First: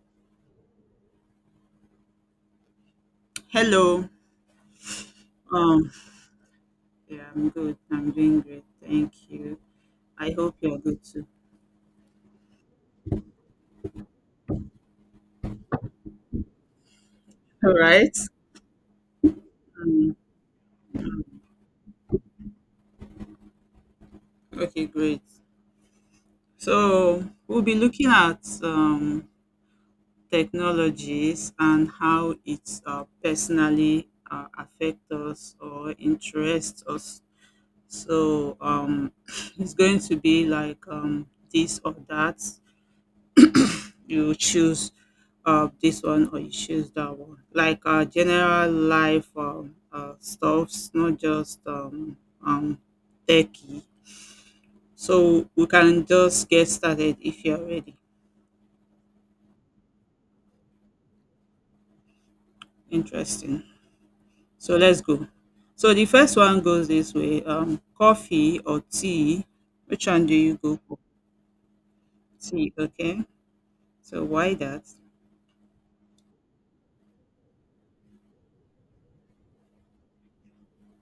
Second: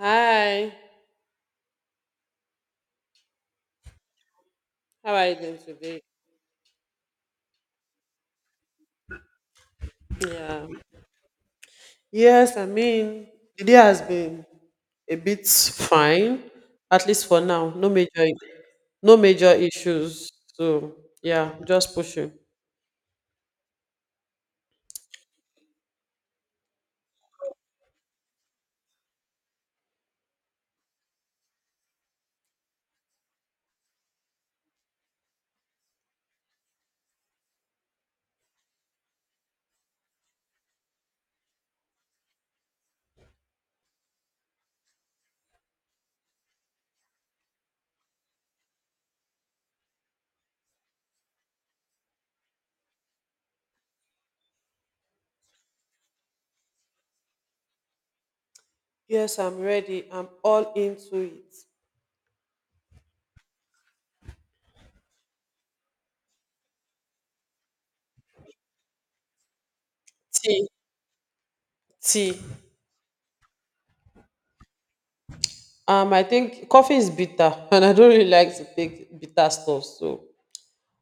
Hi, Hello. how are you doing Um, today? yeah, I'm good. I'm doing great. Thank you. I hope Yeah. you're good too. Yes, I mean, the day has been a bit fine, at least for now. All No right. major, no major Um, issues. So yeah, just pushing. okay, great. So we'll be looking at technologies and how it personally affect us or interests us. So it's going to be like this or that. You choose this one or you choose that one. Like general life stuffs, not just um, techie. So we can just get started if you're ready. Yes, I'm ready. I'm all into it. Interesting. So let's go. So the first one goes this way: coffee or tea. Which one do you Tea, go for? tea. Tea. Okay. So why that? I think coffee is bitter, and I don't really like to take bitter stuff. So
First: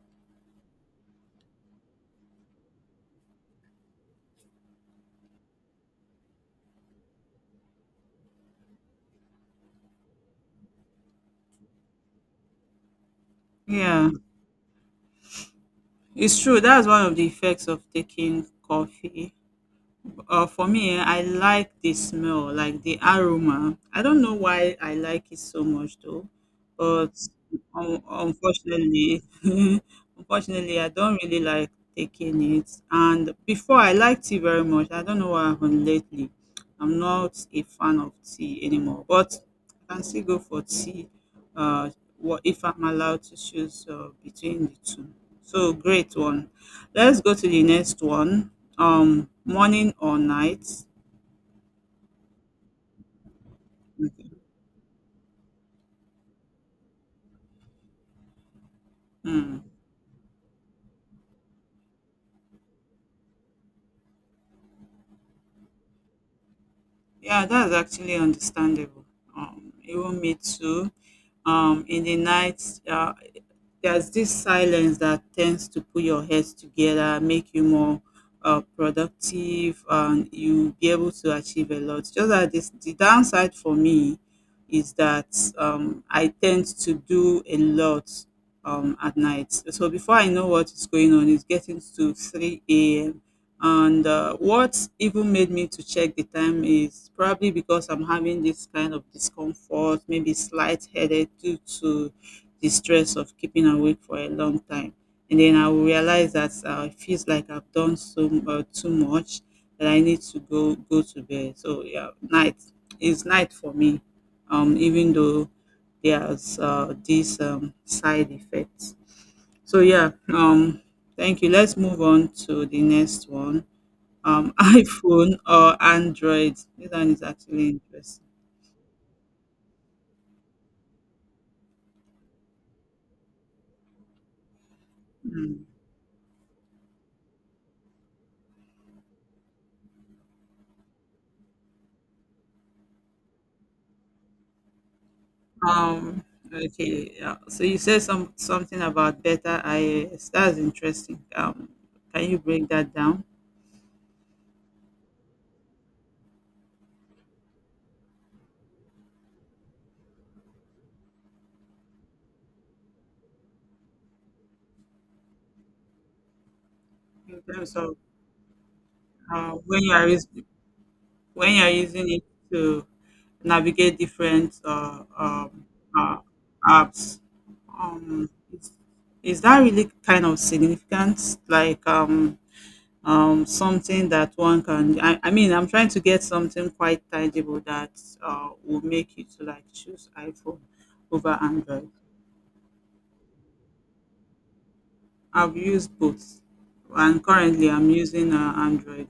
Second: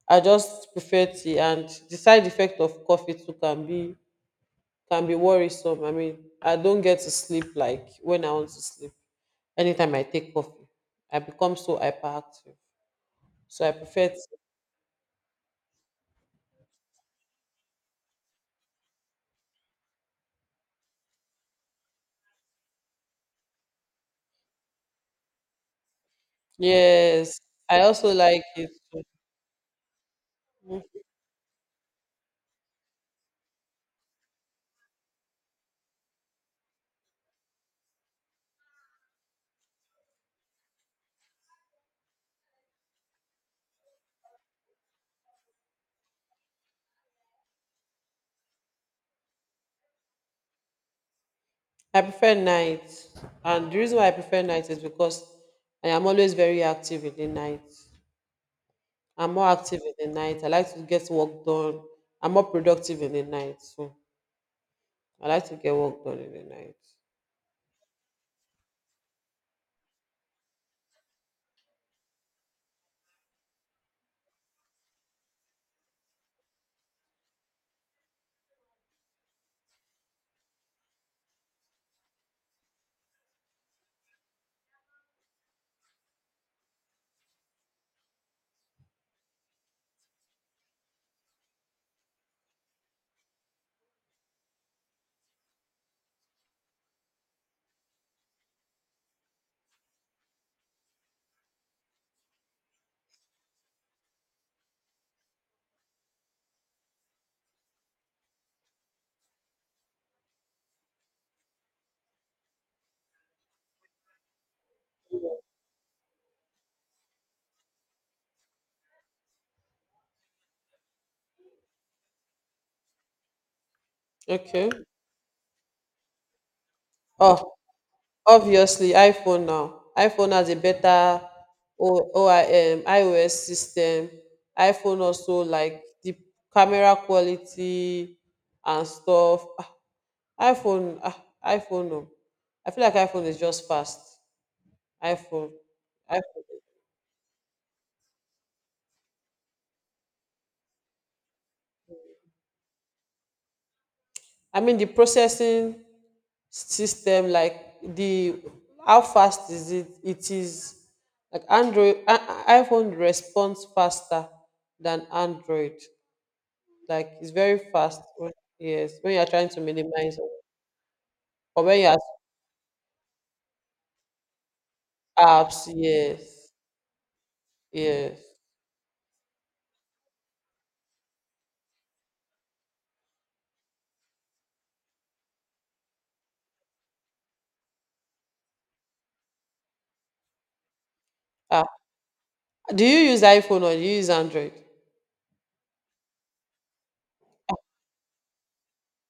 I just prefer tea, and the side effect of coffee too can be worrisome. I mean, I don't get to sleep like when I want to sleep. Anytime I take coffee, I become so hyperactive. So I prefer. Yeah, it's true. That's one of the effects of taking coffee. For me, eh, I like the smell, like the aroma. I don't know why I like it so much though, but Yes, I also like it too. unfortunately, unfortunately, I don't really like taking it. And before I liked tea very much. I don't know what happened lately. I'm not a fan of tea anymore, but I can still go for tea. Uh, what if I'm allowed to choose between the two? So great one. Let's go to the next one. Morning or night? I prefer night, and the reason why I Okay. prefer night is because I am always very active in the night. I'm more Mm. active in the night. I like to get work done. I'm more productive in the night, so I like to get work done in the night. Yeah, that's actually understandable. Even me too. In the night, uh, there's this silence that tends to put your heads together, make you more productive, and you'll be able to achieve a lot. Just that the downside for me is that I tend to do a lot at night. So before I know what is going on, it's getting to 3 a.m. And what even made me to check the time is probably because I'm having this kind of discomfort, maybe slight headache due to the stress of keeping awake for a long time. And then I will realize that it feels like I've done so too much that I need to go to bed. So yeah, night is night for me. Even though there's these side effects. So yeah, thank you. Let's move on to the next one. Okay. iPhone or Android? This one is Oh, actually interesting. obviously, iPhone now. iPhone has a better OIM, iOS system. iPhone also Hmm. like the camera quality and stuff. Ah, iPhone, ah, iPhone. No. I feel like iPhone is just fast. iPhone, Um, iPhone. okay, yeah. So you said something about better IAS. That's interesting. Can you break that down I mean the processing system, like the how fast is it? It is like Android. iPhone responds faster than Android. Like it's in very terms of fast. When, yes, when you're trying uh, to when you are minimize us- when you or are when you have using it to navigate different apps. Uh, Yes, apps? yes. Um, is, is that really kind of significant? Like, something that I mean, I'm trying to get something quite tangible that will make you to like choose iPhone over Ah, Android. do you use iPhone or do you use Android? I've used both and currently I'm using Android.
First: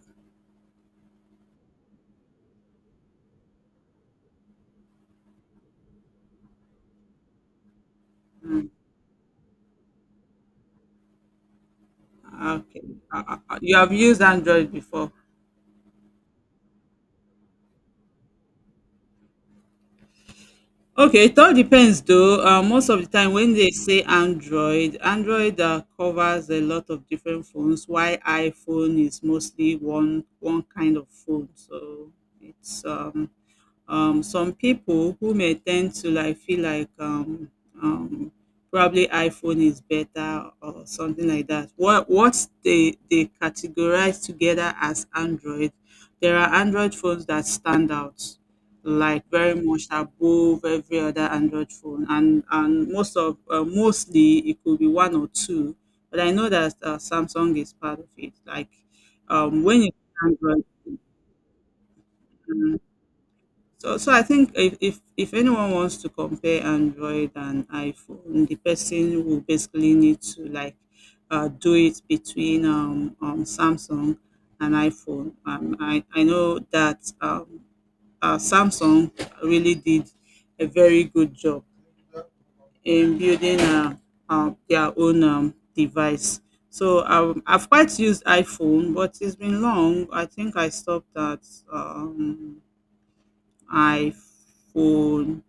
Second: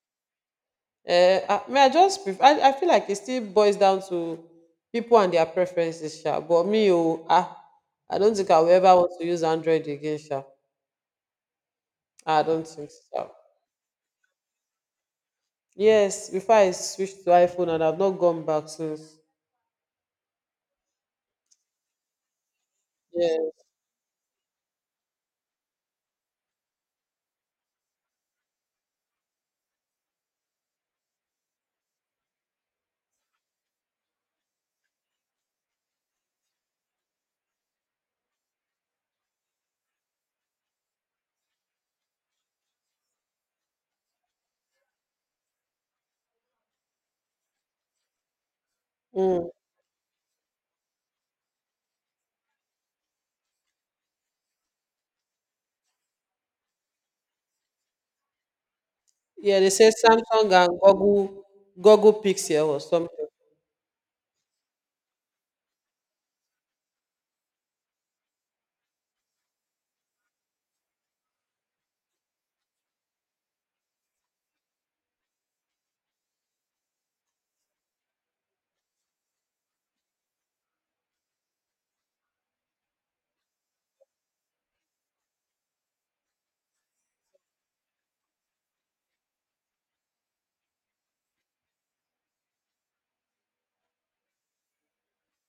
Uh, I mean, I just prefer, I feel like it still boils down to people and their preferences, sha. But me, oh, ah, I don't think I Mm, will ever want to use Android again, sha. Ah, I don't okay. think so. You have used Android before. Yes, before I switched to iPhone and I've not gone back since. Okay, it all depends though. Most of the time when Yes. they say android covers a lot of different phones while iPhone is mostly one kind of phone. So it's some people who may tend to like feel like um probably iPhone is better or something like that. What they categorize together as Android, there are Android phones that stand out like Mm. very much above every other Android phone, and most of mostly it could be one or two, but I know that Samsung is part of it. Like Yeah, they when say it's Samsung Android. and Google Pixel or something. So, so I think if, if anyone wants to compare Android and iPhone, the person will basically need to like do it between Samsung and iPhone. Um, I know that Samsung really did a very good job in building their own device. So I've quite used iPhone, but it's been long. I think I stopped at um, iPhone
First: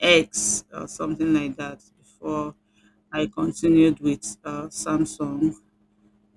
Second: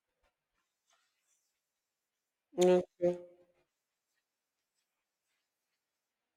X or something like that before Okay. Yeah, I continued with Samsung.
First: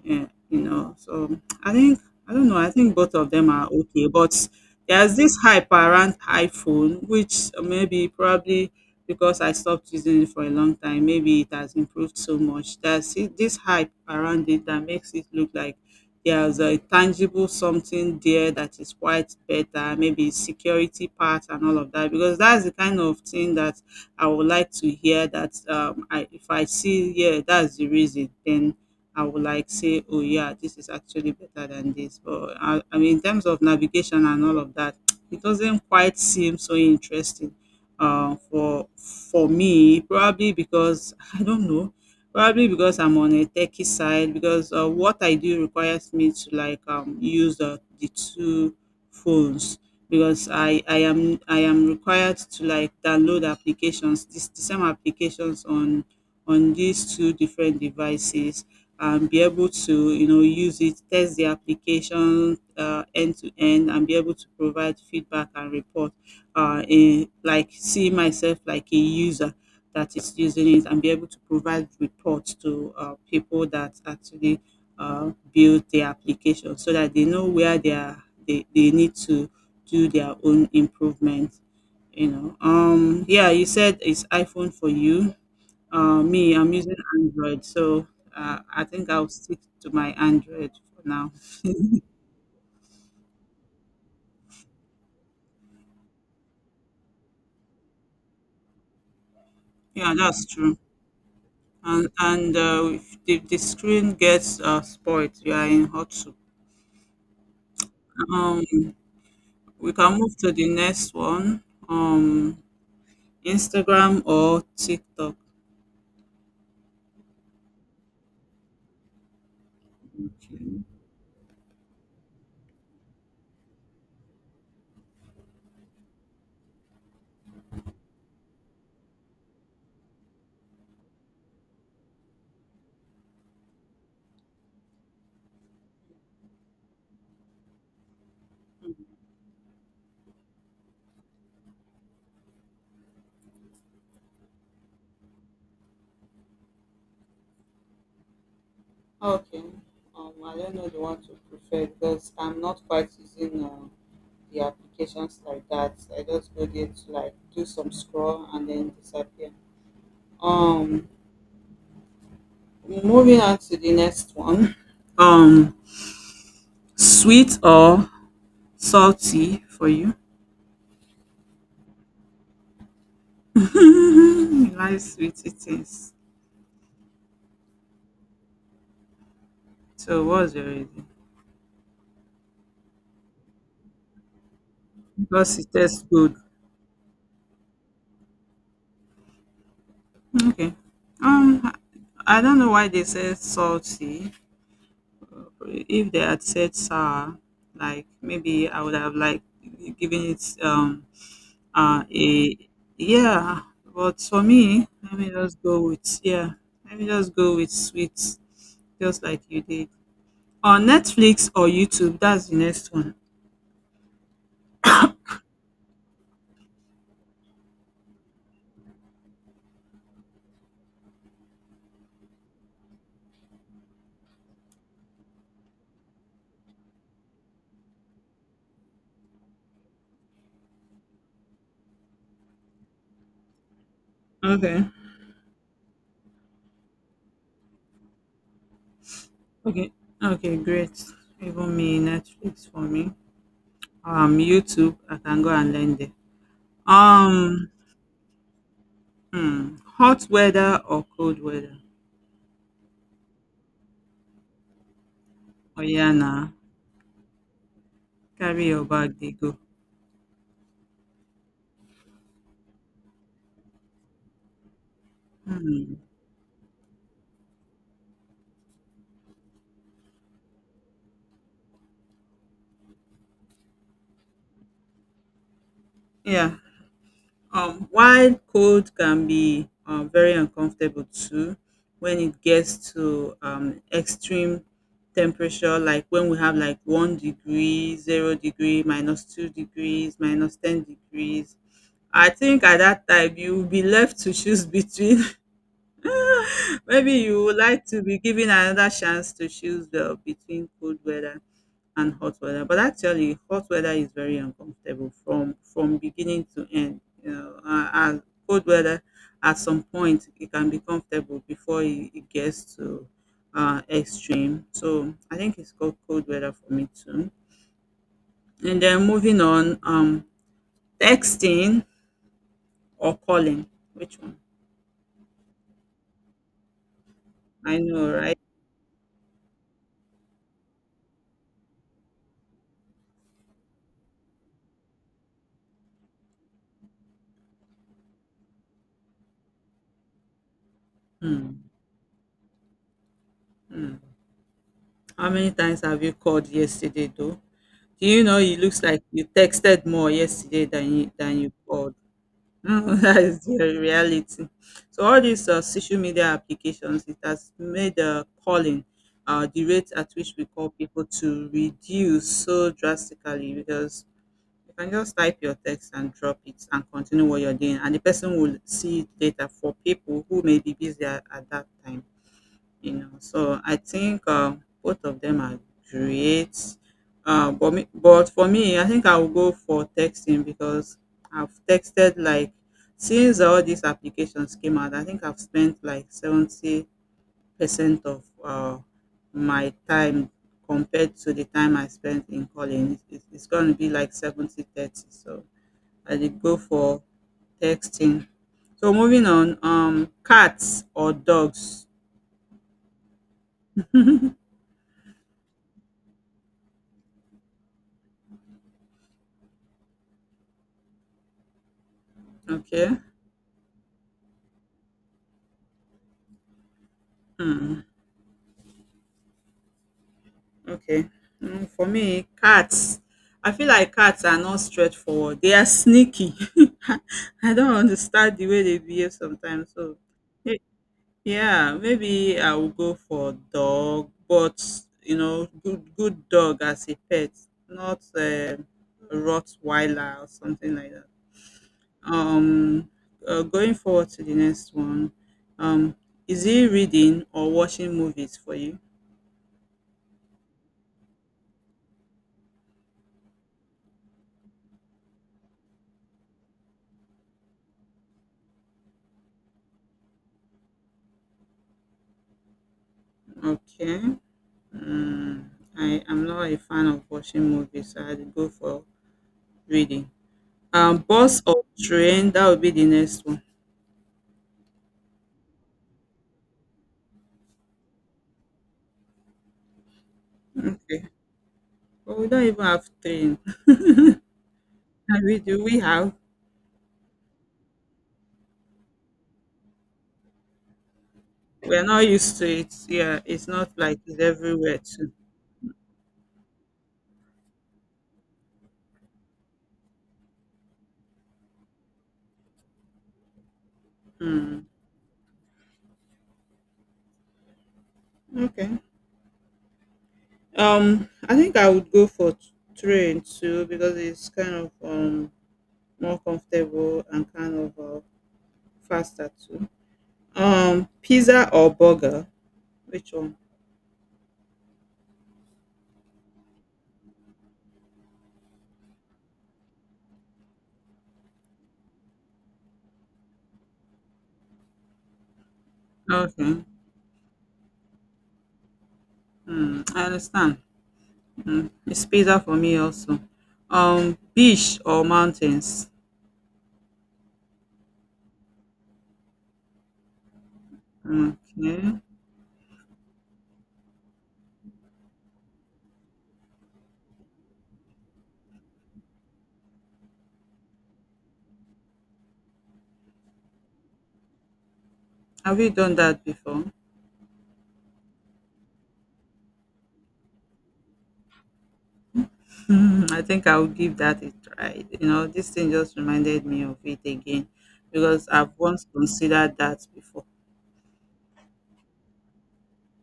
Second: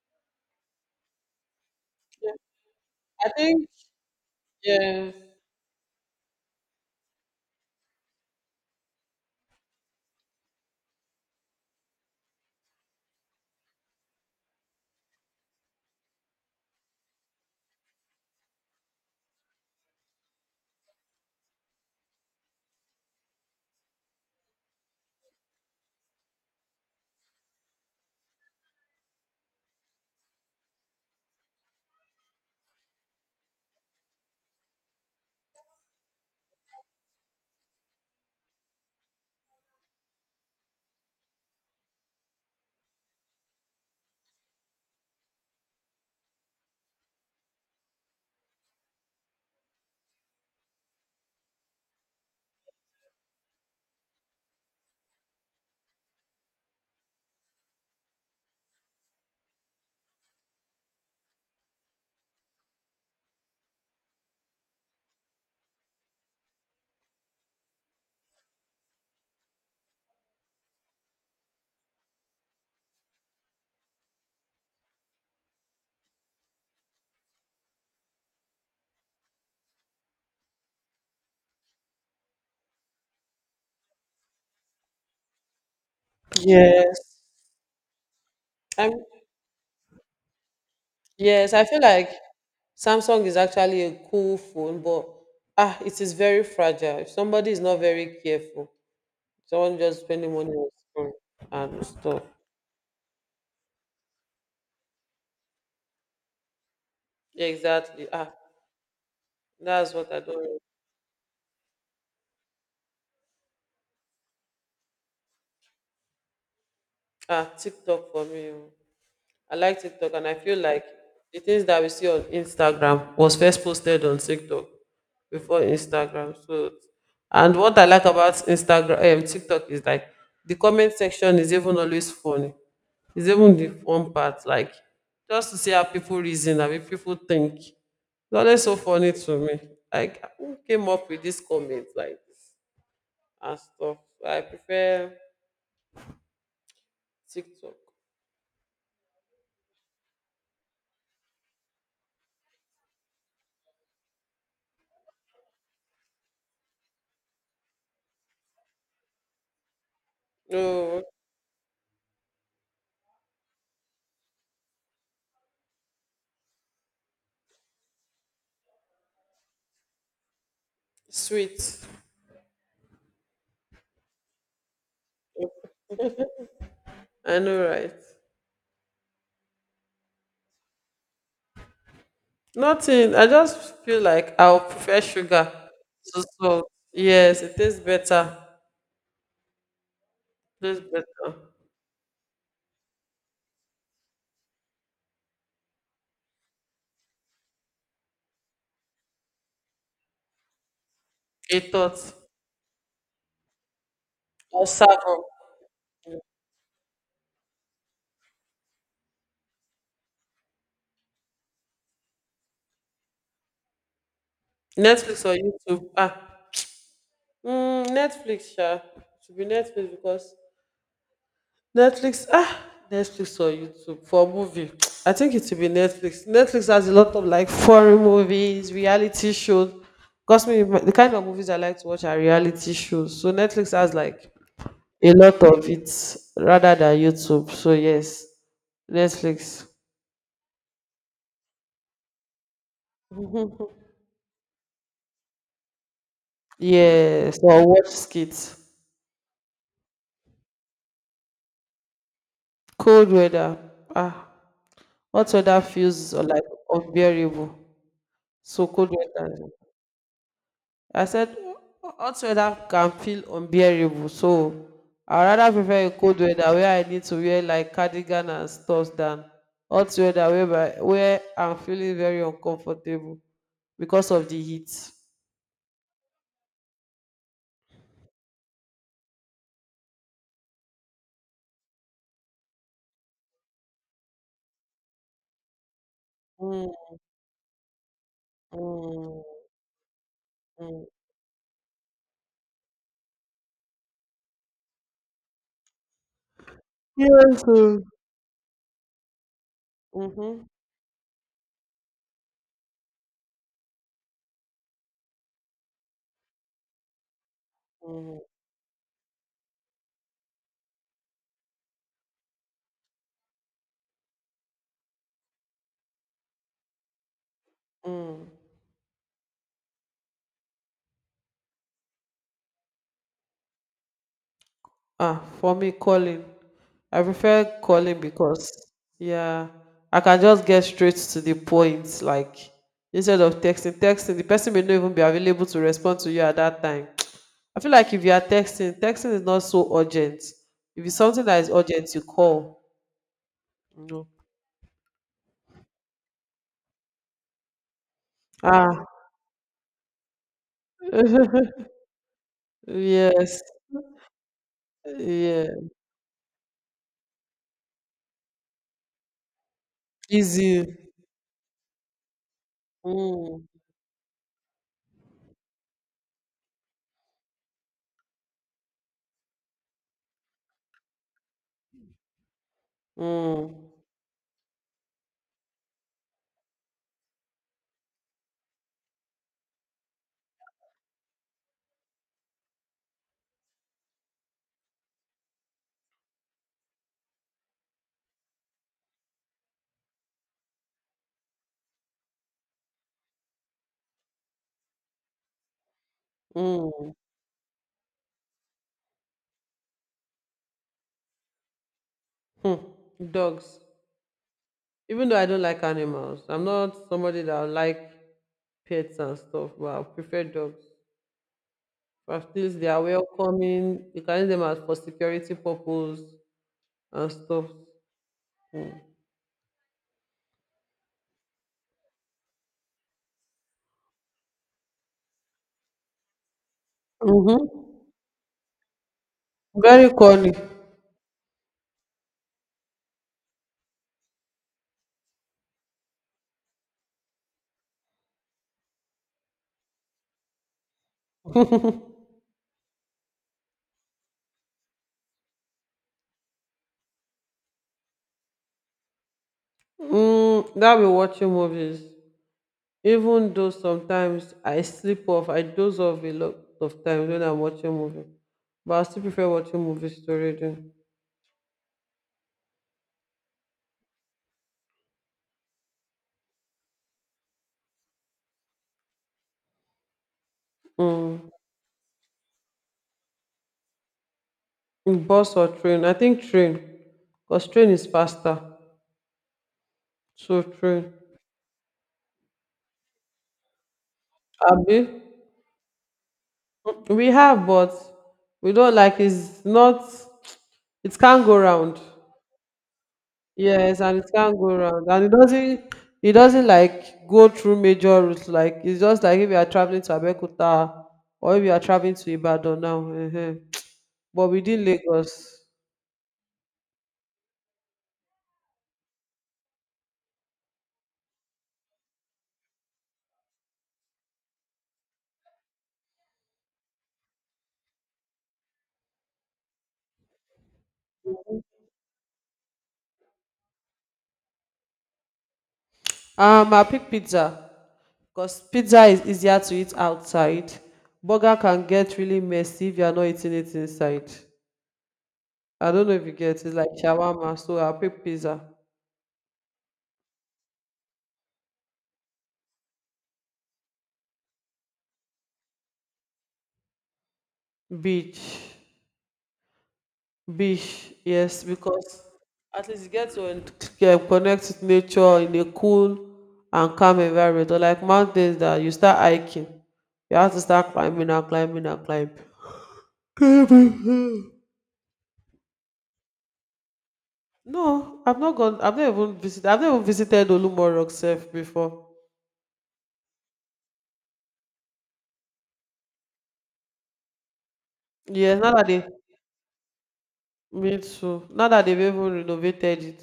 Yeah, you know. So I think I don't know. I think both I of them are think okay, but yeah. there's this hype around iPhone, which maybe probably because I stopped using it for a long time, maybe it has improved so much. There's this hype around it that makes it look like there's a tangible something there that is quite better, maybe security part and all of that. Because that's the kind of thing that I would like to hear. That if I see, yeah, that's the reason. Then I would like say, oh yeah, this is actually better than this. But I mean, in terms of navigation and all of that, it doesn't quite seem so interesting uh, for for me. Probably because I don't know. Probably because I'm on a techie side. Because what I do requires me to like use the two phones because I am required to like download applications, this the same applications on these two different devices and be able to, you know, use it, test the application end to end, and be able to provide feedback and report. Like see myself like a user that is using it, and be able to provide reports to people that actually build the application, so that they know where they are. They need to do their own improvement, you know. Yeah, you said it's iPhone for you. Me, I'm using Yes. Android, so I Um think I'll stick to my Android for now. yes, I feel like Samsung is actually a cool phone, but ah, it is very fragile. If somebody is not very careful, someone just Yeah, spending that's money on true. phone and And stuff. If the screen gets spoiled, you are in hot soup. Exactly. Ah, Um, we that's what can I move to don't. the next one. Um, Instagram or TikTok. Ah, TikTok for me, oh. I like TikTok and I feel like the things that we see on Instagram was first posted on TikTok before Instagram. So and what I like about Instagram TikTok is like the comment section is even always funny. It's even the fun part, like just to see how people reason, how people think. It's always so funny to me. Like who came up with this comment like this and stuff. I prefer TikTok. Okay. I don't know the one to prefer because I'm not quite using the applications like that. I just go there to like do some scroll and then disappear. No Um, Moving on to the next one. Um, Sweet or salty for you? sweet. You like sweetie things. I know right. So what's your reason? Nothing. I just feel like I'll prefer sugar Because it tastes to good. salt. Yes, it tastes better. Okay. Tastes better. Um, I don't know why they said salty. If they had said sour, like maybe I would have like given it A thought. A yeah. But for Or me, let Savo. me just go with yeah. Let me just go with sweet, just like you did. Or Netflix or YouTube. That's the next one. Netflix or YouTube. Ah. Mm, Netflix, sha. Should be Netflix because Netflix, ah, Netflix or YouTube for movie. I think it should be Netflix. Netflix has a lot of like foreign movies, reality shows. Because me, the kind of movies I like to watch are reality shows. So Netflix has like Okay. a lot of it rather than YouTube. So yes, Netflix. Okay. Okay, great. Even me, Netflix for me. YouTube, I can go and learn there. Yes, or Um, watch skits. Hot weather or cold weather? Cold weather. Ah, hot weather Oh yeah, feels like nah. unbearable. So Carry your cold bag, they weather. go. I said hot weather can feel unbearable. So I rather prefer a Hmm. cold weather where I need to wear like cardigan and stuff than hot weather where I'm feeling very uncomfortable because of the heat. Yeah. While cold can be very uncomfortable too when it gets to extreme temperature, like when we have Mm, like 1 degree, 0 degrees, mm, minus 2 degrees, minus 10 mm. degrees. I think at that time you will be left to choose between maybe you Yes, would oh. like to be given another chance to choose Mm-hmm. between cold weather and hot weather. But actually, hot weather is very uncomfortable from beginning to end. You know, Mm, and cold weather at some point it can be comfortable before it gets to extreme. So I think it's called cold weather for me too. mm. And then moving on, texting or calling, which one? Ah, for me, calling. I prefer I calling know, right? because, yeah, I can just get straight to the point. Like, instead of texting, texting, the person may not even be available to respond to you at that time. I feel like if you are texting, texting is not so urgent. If it's something that is Hmm. urgent, you call. You Hmm. know. How many times have you called yesterday though? Do you know it looks Ah, like you texted more yesterday than you called? Mm, that is yes, the reality. So all these yeah, social media applications, it has made calling, the rate at which we call easy. people to reduce so Mm, drastically because you can just type your text and drop it and continue what you're doing, and the person will see it later for people who may be busy at that time you know. So mm, I think both of them are great. But for me, I think I will go for texting because I've texted like since all these applications came out. I think I've spent like 70% of my time compared to the time I spent in calling. It's going to be like 70-30. So I did go mm. for texting. So moving on, cats or dogs? Hmm, dogs. Even though I don't like animals, I'm not somebody that like pets and stuff, but I prefer dogs. But at least they are Okay. welcoming. You can use them as for security purpose and stuff. Hmm. Okay. Mm, for me, cats, I feel like cats are not straightforward. They are sneaky. I don't Mm-hmm. understand the way they behave sometimes. Very So, cuddly. eh, yeah, maybe I will go for dog, but you know, good dog as a pet, not a Rottweiler or something like that. Um, Going forward to the next one. Um, is it reading or watching movies for you? Mm, that be watching movies. Even though sometimes I sleep off, I doze off a lot of times when I'm watching movie. But I still prefer watching movies to reading. Okay. Mm, I am not a fan of watching movies, so I'd go for reading. Mm. Bus or train? That would be the next one. Bus or train? I think train, because train is faster. So true. Okay. But we don't even have train. And Abi, we do. We have. we have, but we don't like it's not it can't go round. We're not used to it. Yeah, it's not Yes, and like it it's can't go everywhere round. And too. It doesn't like go through major routes. Like it's just like if you are traveling to Abeokuta or if you are traveling to Ibadan now. But Hmm. within Lagos. Okay. I think I would go for train too because it's kind of more comfortable and kind of faster too. Pizza or burger? Which one? I pick pizza because pizza is easier to eat outside. Burger can get really messy if you are not eating it inside. I don't know if you get it. It's Okay. like shawarma. So I'll pick pizza. Hmm, I understand. Hmm, it's pizza for me also. Beach or mountains? Beach. Beach. Yes, Okay. because at least you get to yeah, connect with nature in a cool and calm environment. Or like mountains that you start hiking. You have to start climbing and climbing and climbing. Climbing. Have you done that before? No, I've not gone. I've not even visited. I've never visited Olumọ Rock Sef before. Hmm, I think I'll give that a try. You know, this thing just reminded me of it again because Yes, I've now that once they considered that before. me too. Now that they've even renovated it,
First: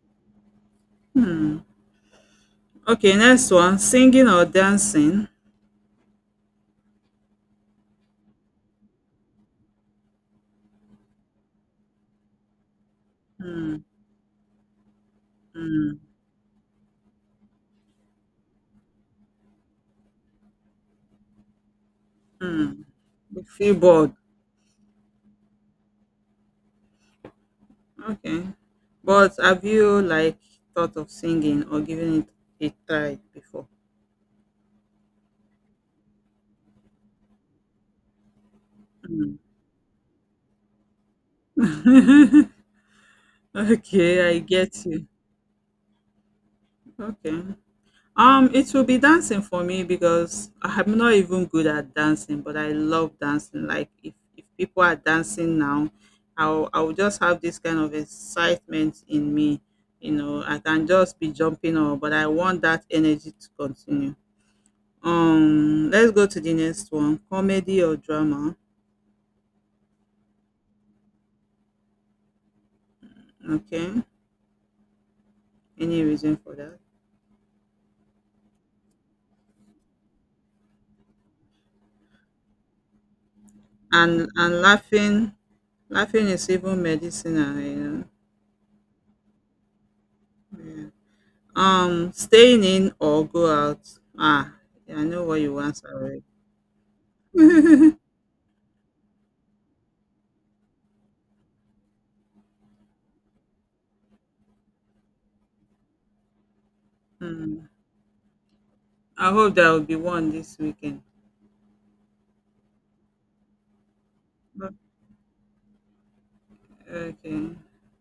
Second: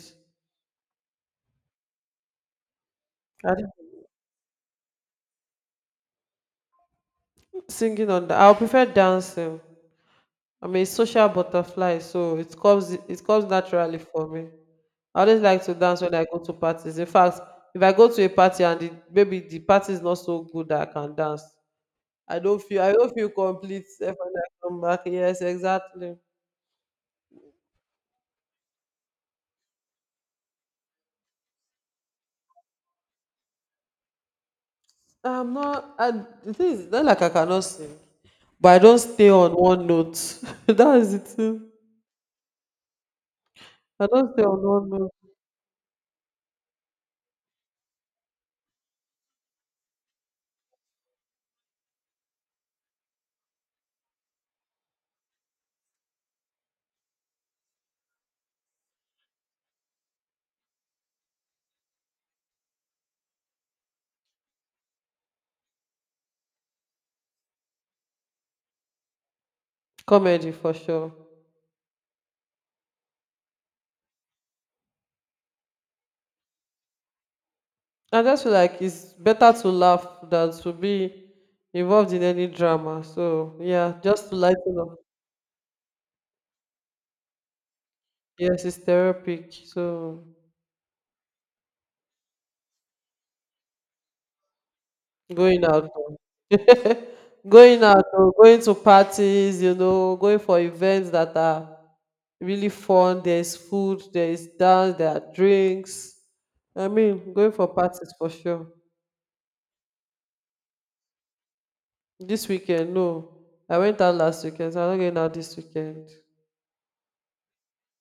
Okay, next I think one, singing or dancing? singing on the. I will prefer dancing. I'm a social butterfly, so it comes Hmm, naturally for me. I always like to hmm, dance when I go to parties. In fact, if I go to a party and maybe the party is not so good that I can dance, hmm. I don't feel You feel complete bored. except when I come back. Yes, exactly. Okay. But have you like thought of singing or giving it a try before? I'm not. I, The thing is, not like I cannot sing, but I don't stay Mm. on one note. That is the thing. I Okay, don't I stay on get one you. note. Okay. It will be dancing for me because I'm not even good at dancing, but I love dancing. Like if people are dancing now, I'll just have this kind of excitement in me. You know, I can just be jumping on, but I want that energy to continue. Let's go to the next one. Comedy or drama? Comedy for sure. Okay. Any reason for that? I just feel like it's better to laugh than to be involved in any drama. So yeah, And just to and lighten up. laughing, laughing is even medicinal. You know. Yes, it's therapeutic. So Yeah. Staying in or go out? Ah, I know what you going answer out, though. already. Going out, though, going to parties, you know, going for events that are really fun. There's food, there's dance, there are drinks. I mean, going Hmm. for parties for sure. I hope there will be one this weekend. This weekend, no, I went out last weekend, so I'm not going out this weekend. Okay.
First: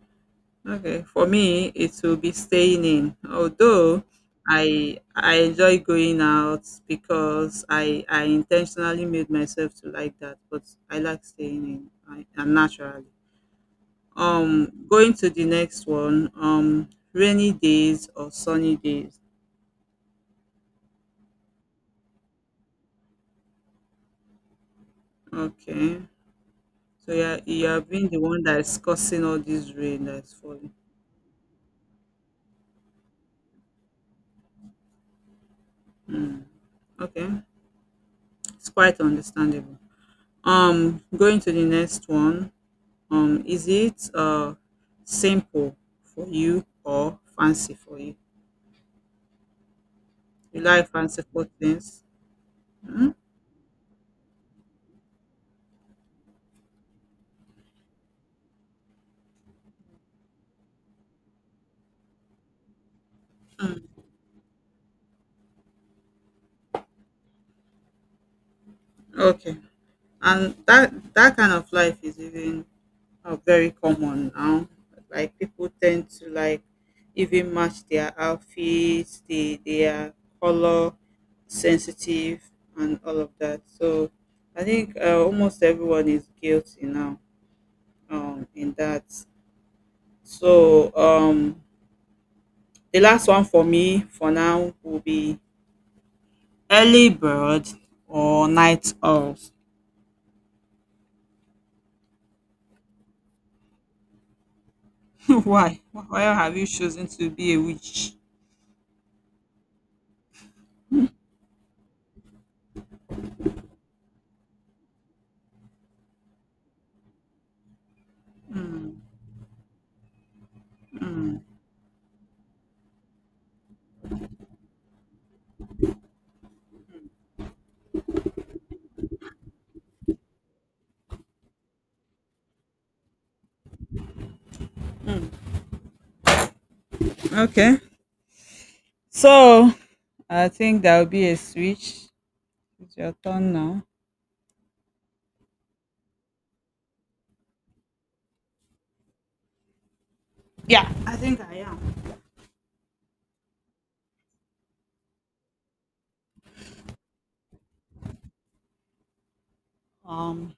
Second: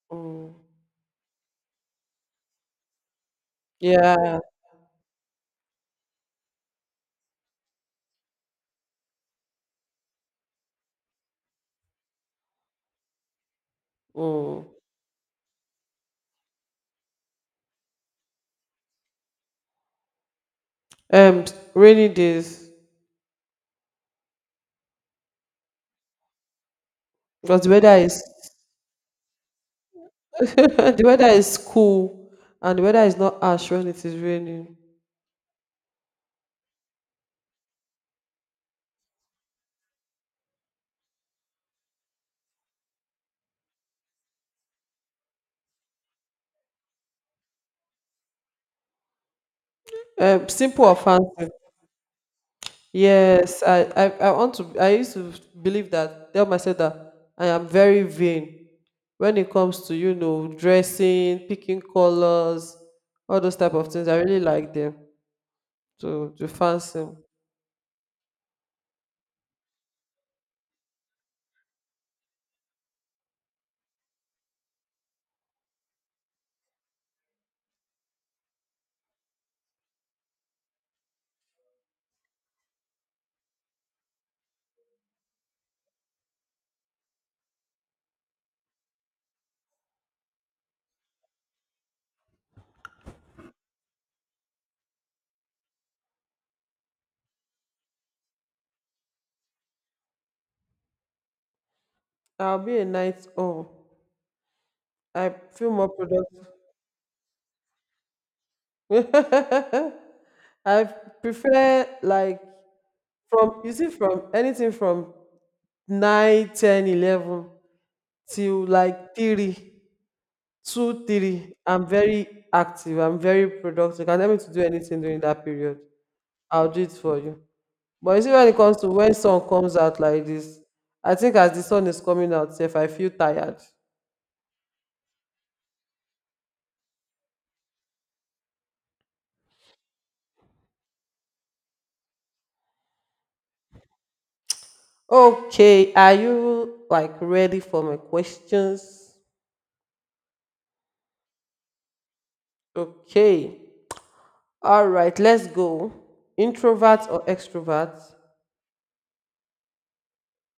Mm. Okay, for me, it will be staying in. Although Yeah. I enjoy going out because I intentionally made myself to like that, but I like staying in I, and naturally. Mm. Going to the next one. Rainy days or sunny days. Um, Rainy days Okay, so yeah, because you the have weather been the is one that is causing all this rain that's falling. the weather is cool and the weather is not harsh when it is raining. Hmm. Okay, it's quite understandable. Going to the next one. Is it simple for you or fancy for you? You Simple like or fanciful fancy? things? Mm. Yes, I want to. I used to believe that tell myself that I am very vain when it comes to you know dressing, picking colors, all those type Mm, of things. I really like them. So to fancy, okay. And that kind of life is even very common now. Like people tend to like even match their outfits, the their color sensitive and all of that. So I think almost everyone is guilty now in that. So the last one for me for now will be early bird or night owl. I'll be a night owl. I feel Why? more Why productive. have you chosen to be a witch? I prefer like from you see from anything from 9, 10, 11 till like three two, three. I'm very active. I'm very productive. You can tell me to do anything during that period. I'll do it for you. But you see when it comes to when sun comes out like this, I think as the sun is coming out, if I feel tired. Okay. So I think that will be a switch. It's your turn now. Okay, are you like ready for my questions? Yeah, I think I am. Okay. All right, let's go. Introvert or extrovert? Um,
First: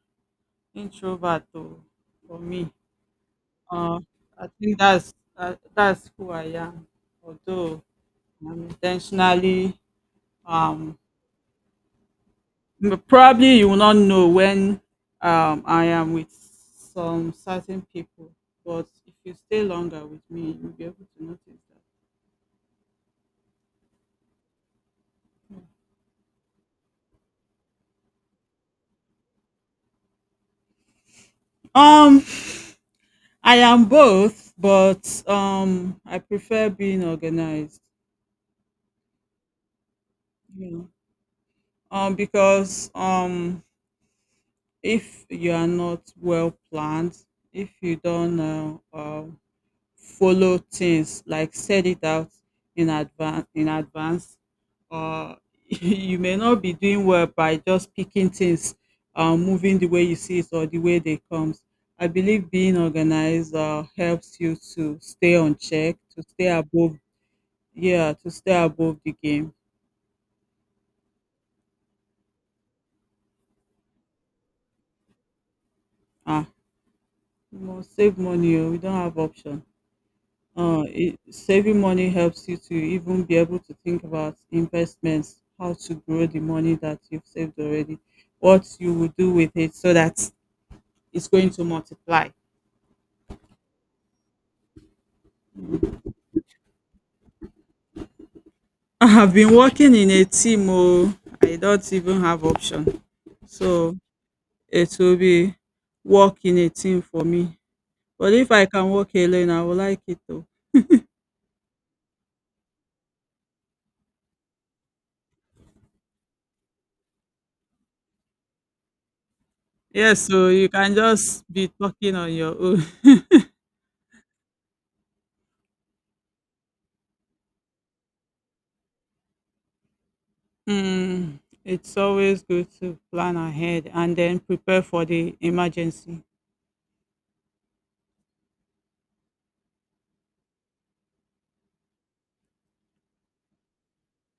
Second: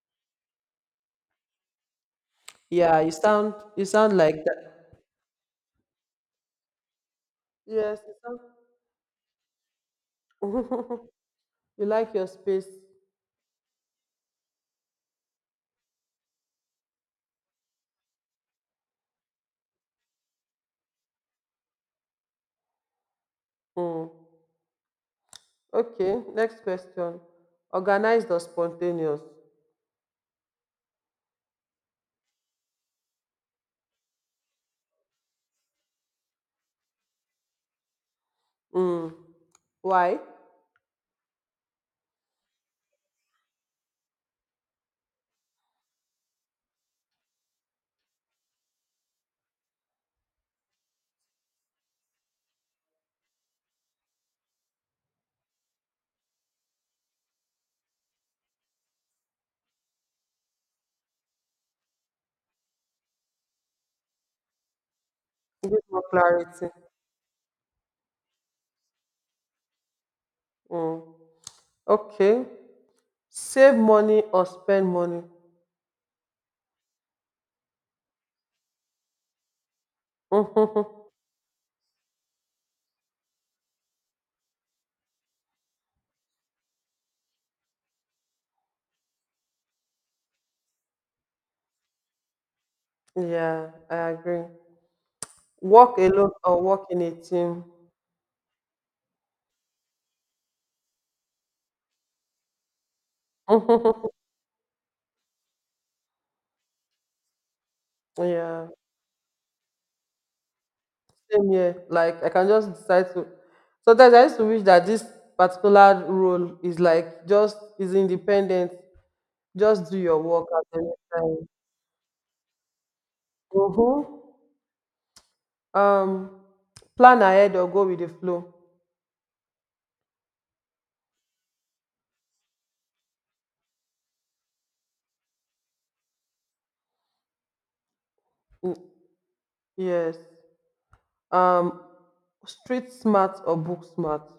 Introvert though, for me. Yeah, you Uh, sound like I think that. That's who I am. Although Yes, you sound. I'm intentionally um You like your space. Probably you will not know when I am with some certain people, but if you stay longer with me, you'll be able to notice that. Mm. Okay, next question. Organized or spontaneous? Um, I am both, but I prefer being organized. Mm. Why? You know, because if you are not well planned, if you don't know follow things like set it out in advance or you may not be doing well by just picking things. Moving the way you see it or the way they comes, I believe being organized helps you to stay on Give check, more to stay clarity. above. Yeah, to stay above the game. Mm. Okay. Save money or spend money? Ah, you must save money oh, we don't have option. Saving money helps you to even be able to think about investments, how to grow the money that you've saved already, what you will do with it so that it's going to multiply. Yeah, I agree. Work alone or work in a team? I have been working in a team, oh, I don't even have option. So it will be work in a team for me. But if I Yeah. can work alone, I will like it though. Same here. Like I can just decide to. Sometimes I used to wish that this particular role is like just is independent. Just do your Yes, work so you at any can time. just be talking on your own. Mm-hmm. Um, plan ahead or go with the flow. Mm, it's always good to plan ahead and then prepare for the emergency. Mm, yes. Um, street smart or book smart.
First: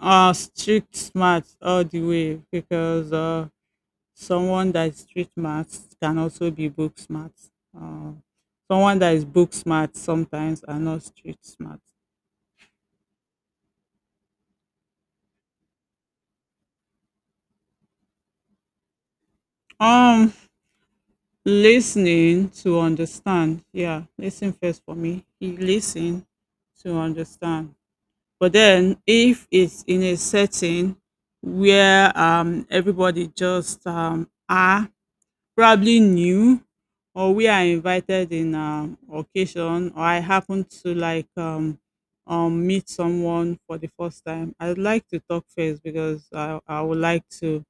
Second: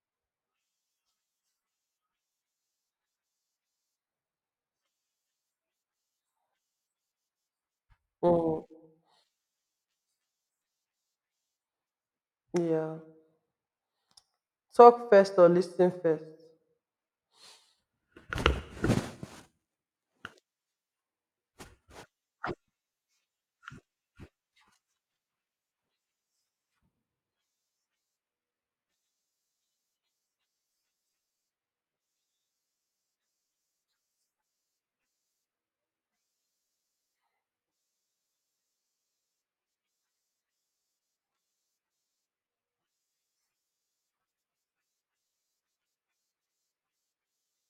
Street smart all the way because someone that is street smart can also be book smart. Uh, Mm, Someone that is book smart sometimes are not street smart. yeah. Talk first or listen first. Um, Listening to understand. Yeah, listen first for me. He listen to understand. But then if it's in a setting where everybody just are probably new or we are invited in occasion or I happen to like meet someone for the first time, I'd like to talk first because I would like to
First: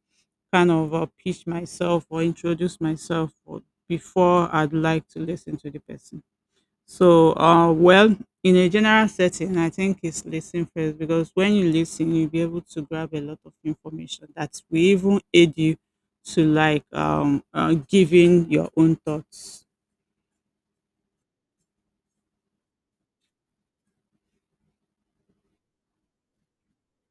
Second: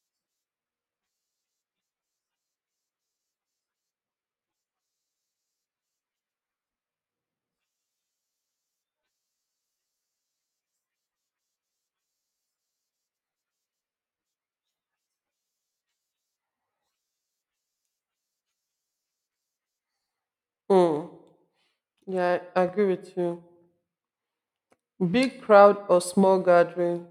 kind of pitch myself or introduce myself or- before I'd like to listen to the person. So, well, in a general setting, I think it's listening first because when you listen, you'll be able to grab a lot of information that will even aid you to like giving your own thoughts. Mm. Yeah, I agree with you. Big crowd or small gathering.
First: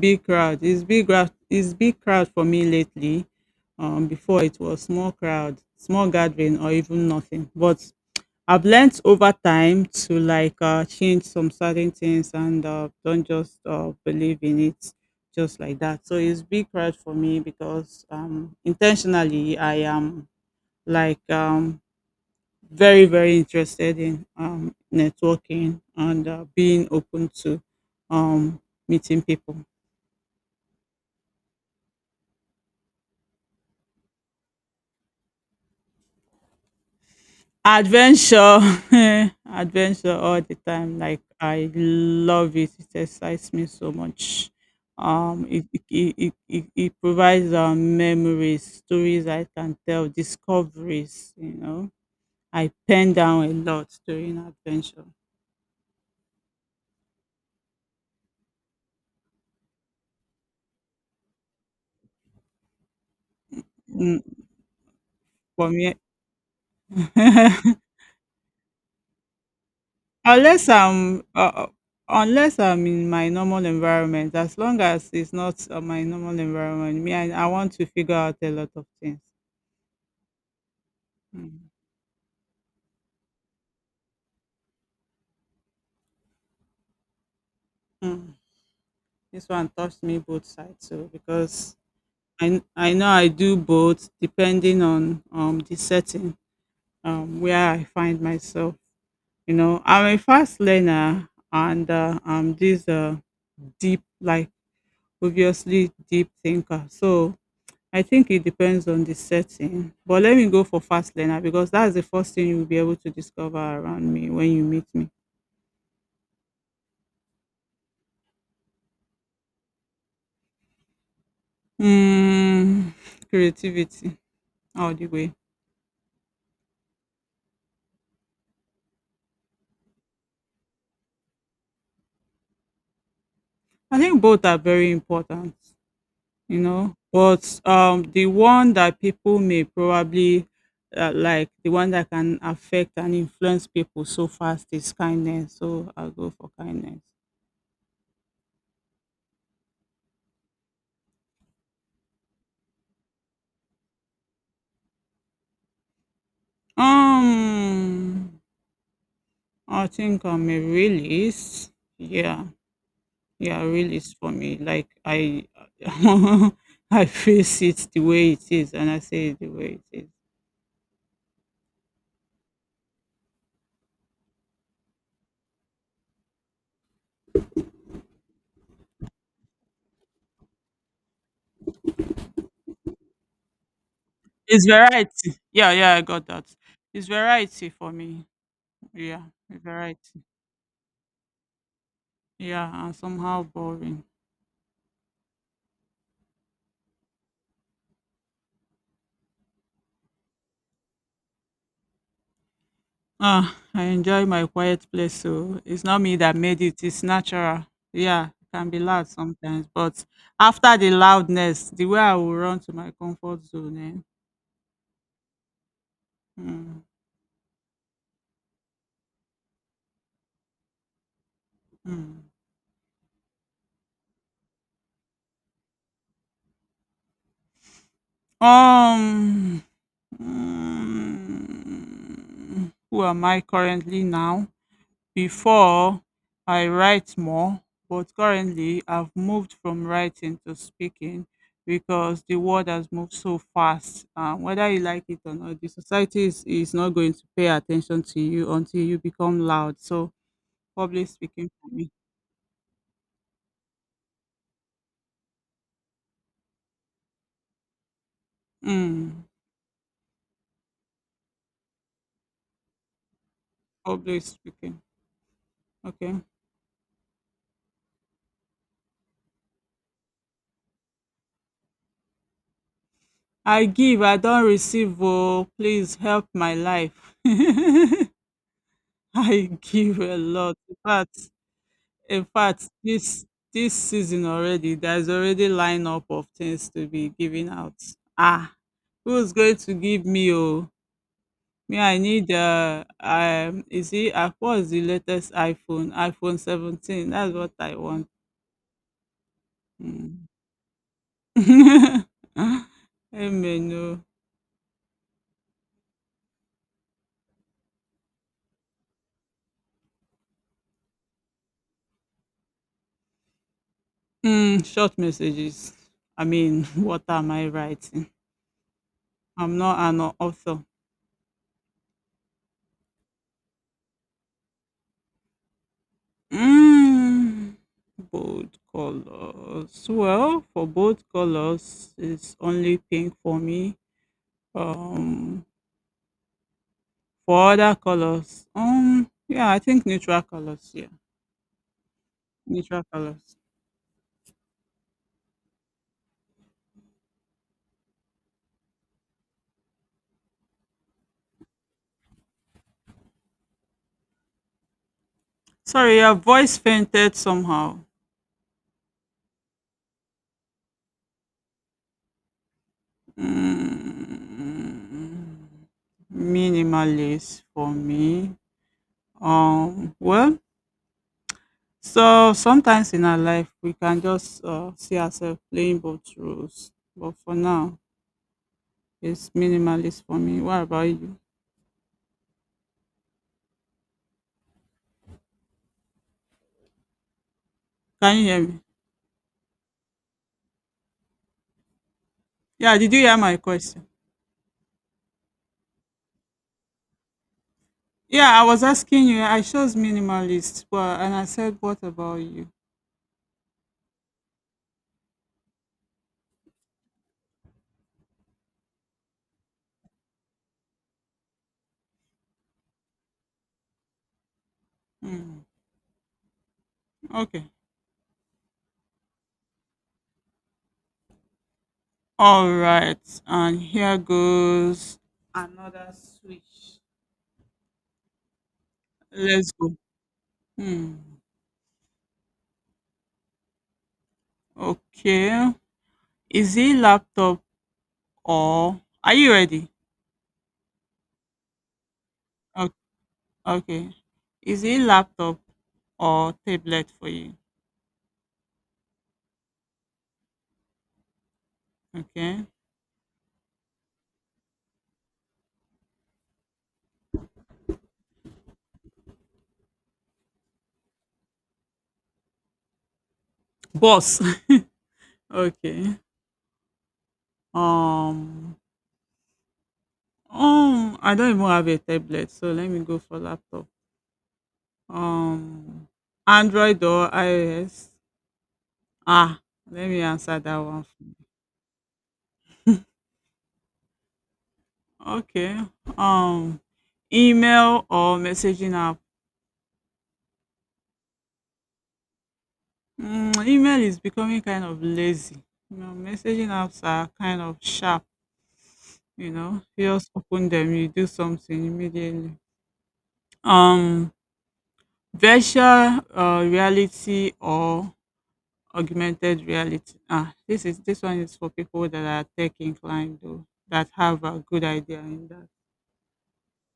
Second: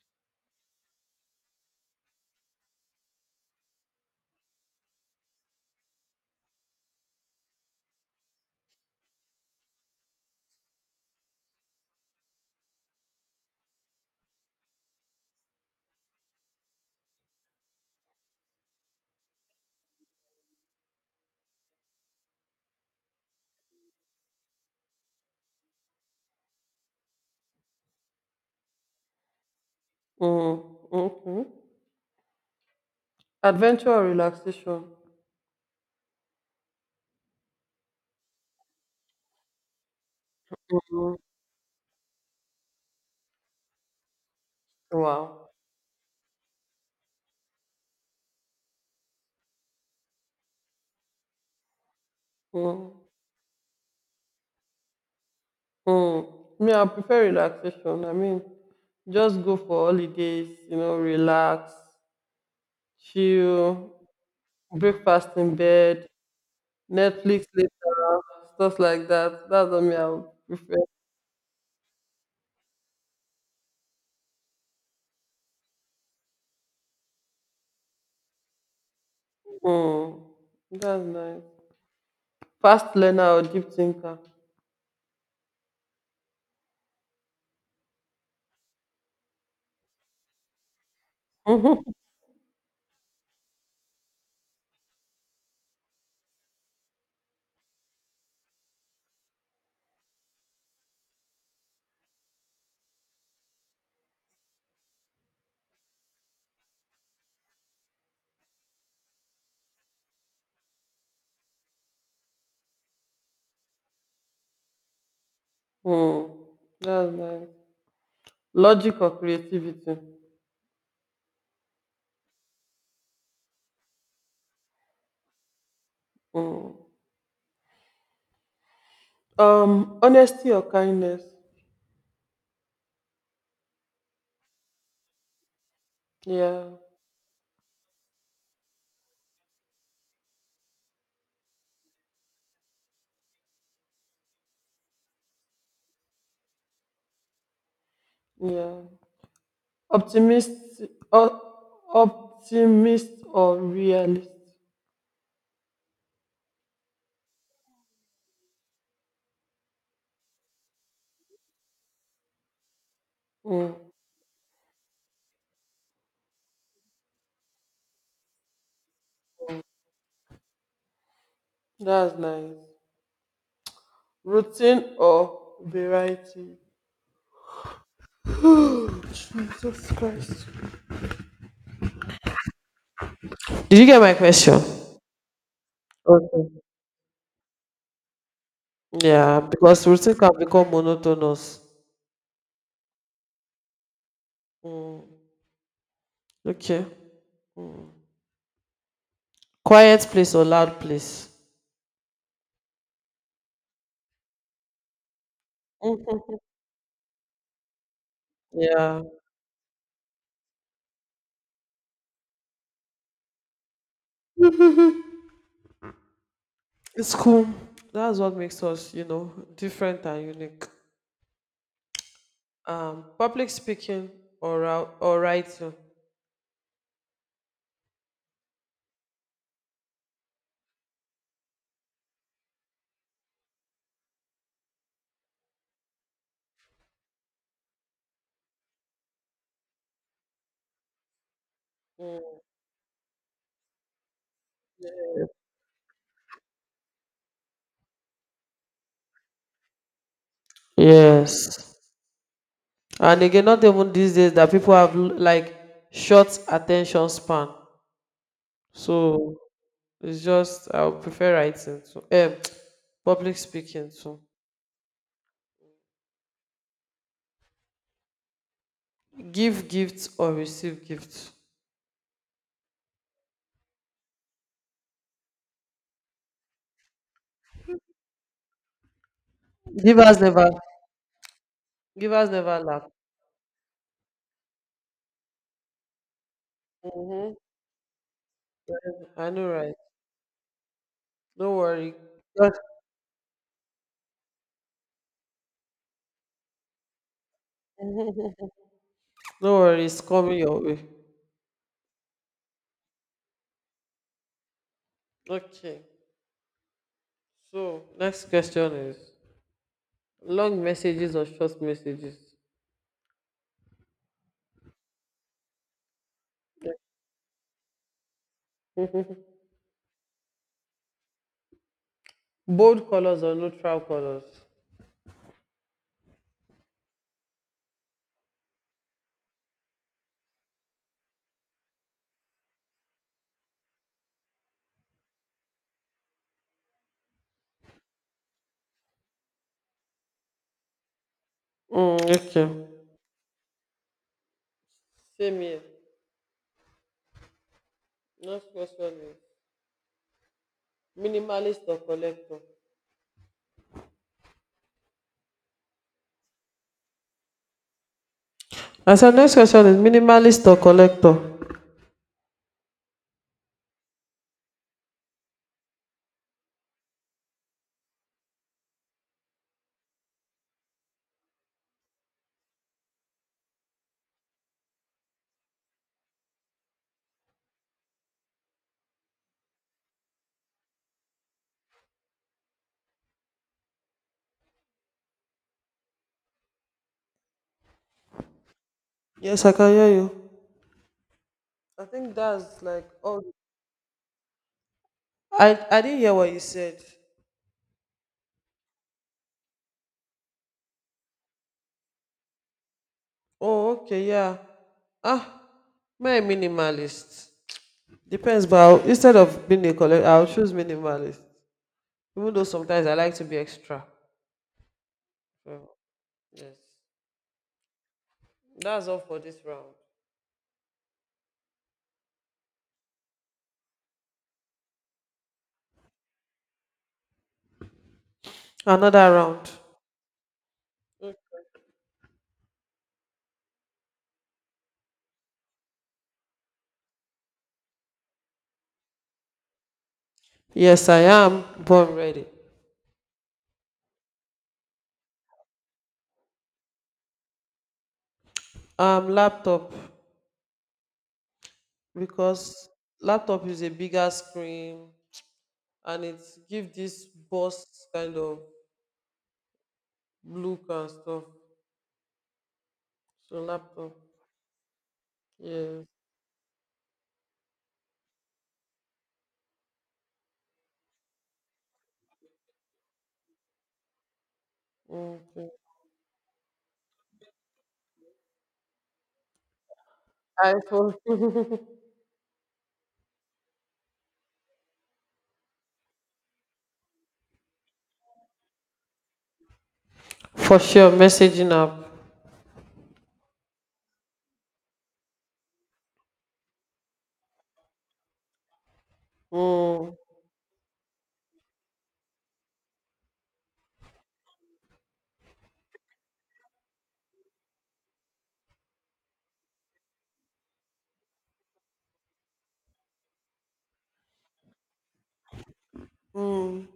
Big crowd. It's big crowd. It's big crowd for me lately. Before it was small crowd, small gathering, or even nothing. But I've learnt over time to like change some certain things and don't just believe in it just like that. So it's big crowd for me because intentionally I am like very very interested in networking and being open to um, meeting people. Mm. Okay. Adventure or relaxation? Adventure, adventure all the time. Mm, Like I love it. It excites me so much. Um, wow. it it it, it, it it provides memories, stories I can tell, discoveries. You know, I Mm, pen down a lot during adventure. mm. Me, I prefer relaxation. I mean, just go for holidays, you know, relax, chill, Mm, breakfast in for me, bed, Netflix later, stuff like that. That's what me I would unless prefer. I'm uh, unless I'm in my normal environment. As long as it's not my normal environment, me I want to figure out a lot of things. Mm, that's nice. Mm. Fast learner or deep thinker? Mm. This one touched me both sides so because I know I do both depending on the setting where I find myself. You know, I'm a fast learner and I'm this deep like obviously deep thinker. So I think it depends on the setting. But let me go for fast learner because that's the first thing you'll be able to discover around me when you meet me. Mm, that's nice. Logic or creativity? Mm, creativity all the way. Mm. Honesty or kindness? I think both are very important. You Yeah. know, but the one that people may probably like, the one that can affect and influence people so fast is kindness, so I'll go for kindness. Yeah. Optimist o- optimist or realist. um I think I'm a realist. Yeah, yeah, Mm, realist for me, like I I face it the way it is and I say it the way it is. that's nice. Routine or variety. Jesus Christ. Did you get my question? It's variety, yeah, yeah, I got that. Okay. It's variety for me, yeah, Yeah, because routine variety. can become monotonous. Yeah, and somehow boring. Mm, okay. Mm. Quiet place or loud place? Ah, I enjoy my quiet place, so it's not me that Mhm. made it, it's natural. Yeah, it can be Yeah. loud sometimes, but after the loudness, the way I will run to my comfort zone, eh? Mm, It's cool. That's what makes us, you know, different and unique. mm. Um, public speaking or or writing. Um, who am I currently now? Before, I write more, but currently I've moved from writing to speaking because the world has moved so fast. Whether you like it or not, the society is not going to pay attention to you until you become loud. So, public speaking for Yes. me. And again, not even these days that people have like short attention span. Mm, So it's just I would prefer writing to public speaking to public speaking. Okay. give gifts or receive gifts. I give, I don't receive. Oh, please help my life. I give a Givers never. lot. In fact, in Givers never fact, lack. this season already, there's already lineup of things to be Hmm. giving out. Ah, I who's know, going to right? give me oh? No Me, worry. I need God- is it what is the latest iPhone? iPhone 17. That's what I want. No worry, it's Mm. coming your way. Amen. No. Okay. So next question is Long messages or short messages. Mm, short messages. I mean, what am I writing? I'm not an author. Bold colors or neutral colors. Mm, bold colors. Well, for bold colors, it's only pink for me. Um, for other colors, yeah, I think neutral colors. Yeah, Mm, okay. neutral colors. Same here. Next question is minimalist or collector. Sorry, your voice fainted somehow. I said next question is minimalist or collector. Mm, minimalist for me. Well, so sometimes in our life we can just see ourselves playing both roles, but for now it's minimalist for me. What about you? Can you hear me? Yes, I can hear you. I think that's Yeah, like did you hear all. my question? I didn't hear what you said. Yeah, I was asking you. I chose minimalist, but and I said, what about you? Oh, okay, yeah. Ah, my minimalist. Depends, but I'll, instead of being a collector, I'll choose minimalist. Even though sometimes I like to be extra. Hmm. So, yes. Okay. That's all for this round. All right. And here goes another switch. Another Let's round. go. Hmm. Okay. Is it laptop or are you ready? Yes, I am born ready. O- Okay. Is it laptop or tablet for you? Laptop, Okay. because laptop is a bigger screen and it gives this burst kind of look and stuff. So laptop. Boss. Yes. Okay. Um, I don't even have a tablet, so let me go for laptop. Okay. Um, Android or iOS? Ah, let me answer that one. iPhone. Okay. Um, Email or messaging app? For sure, messaging app. Mm, email is becoming kind of lazy. You know, messaging apps are kind of sharp. You know, you Mm. just open them, you do something immediately. Um, virtual reality or augmented reality. Ah, this one is for people that are tech inclined though, that have a good idea in that. Mm.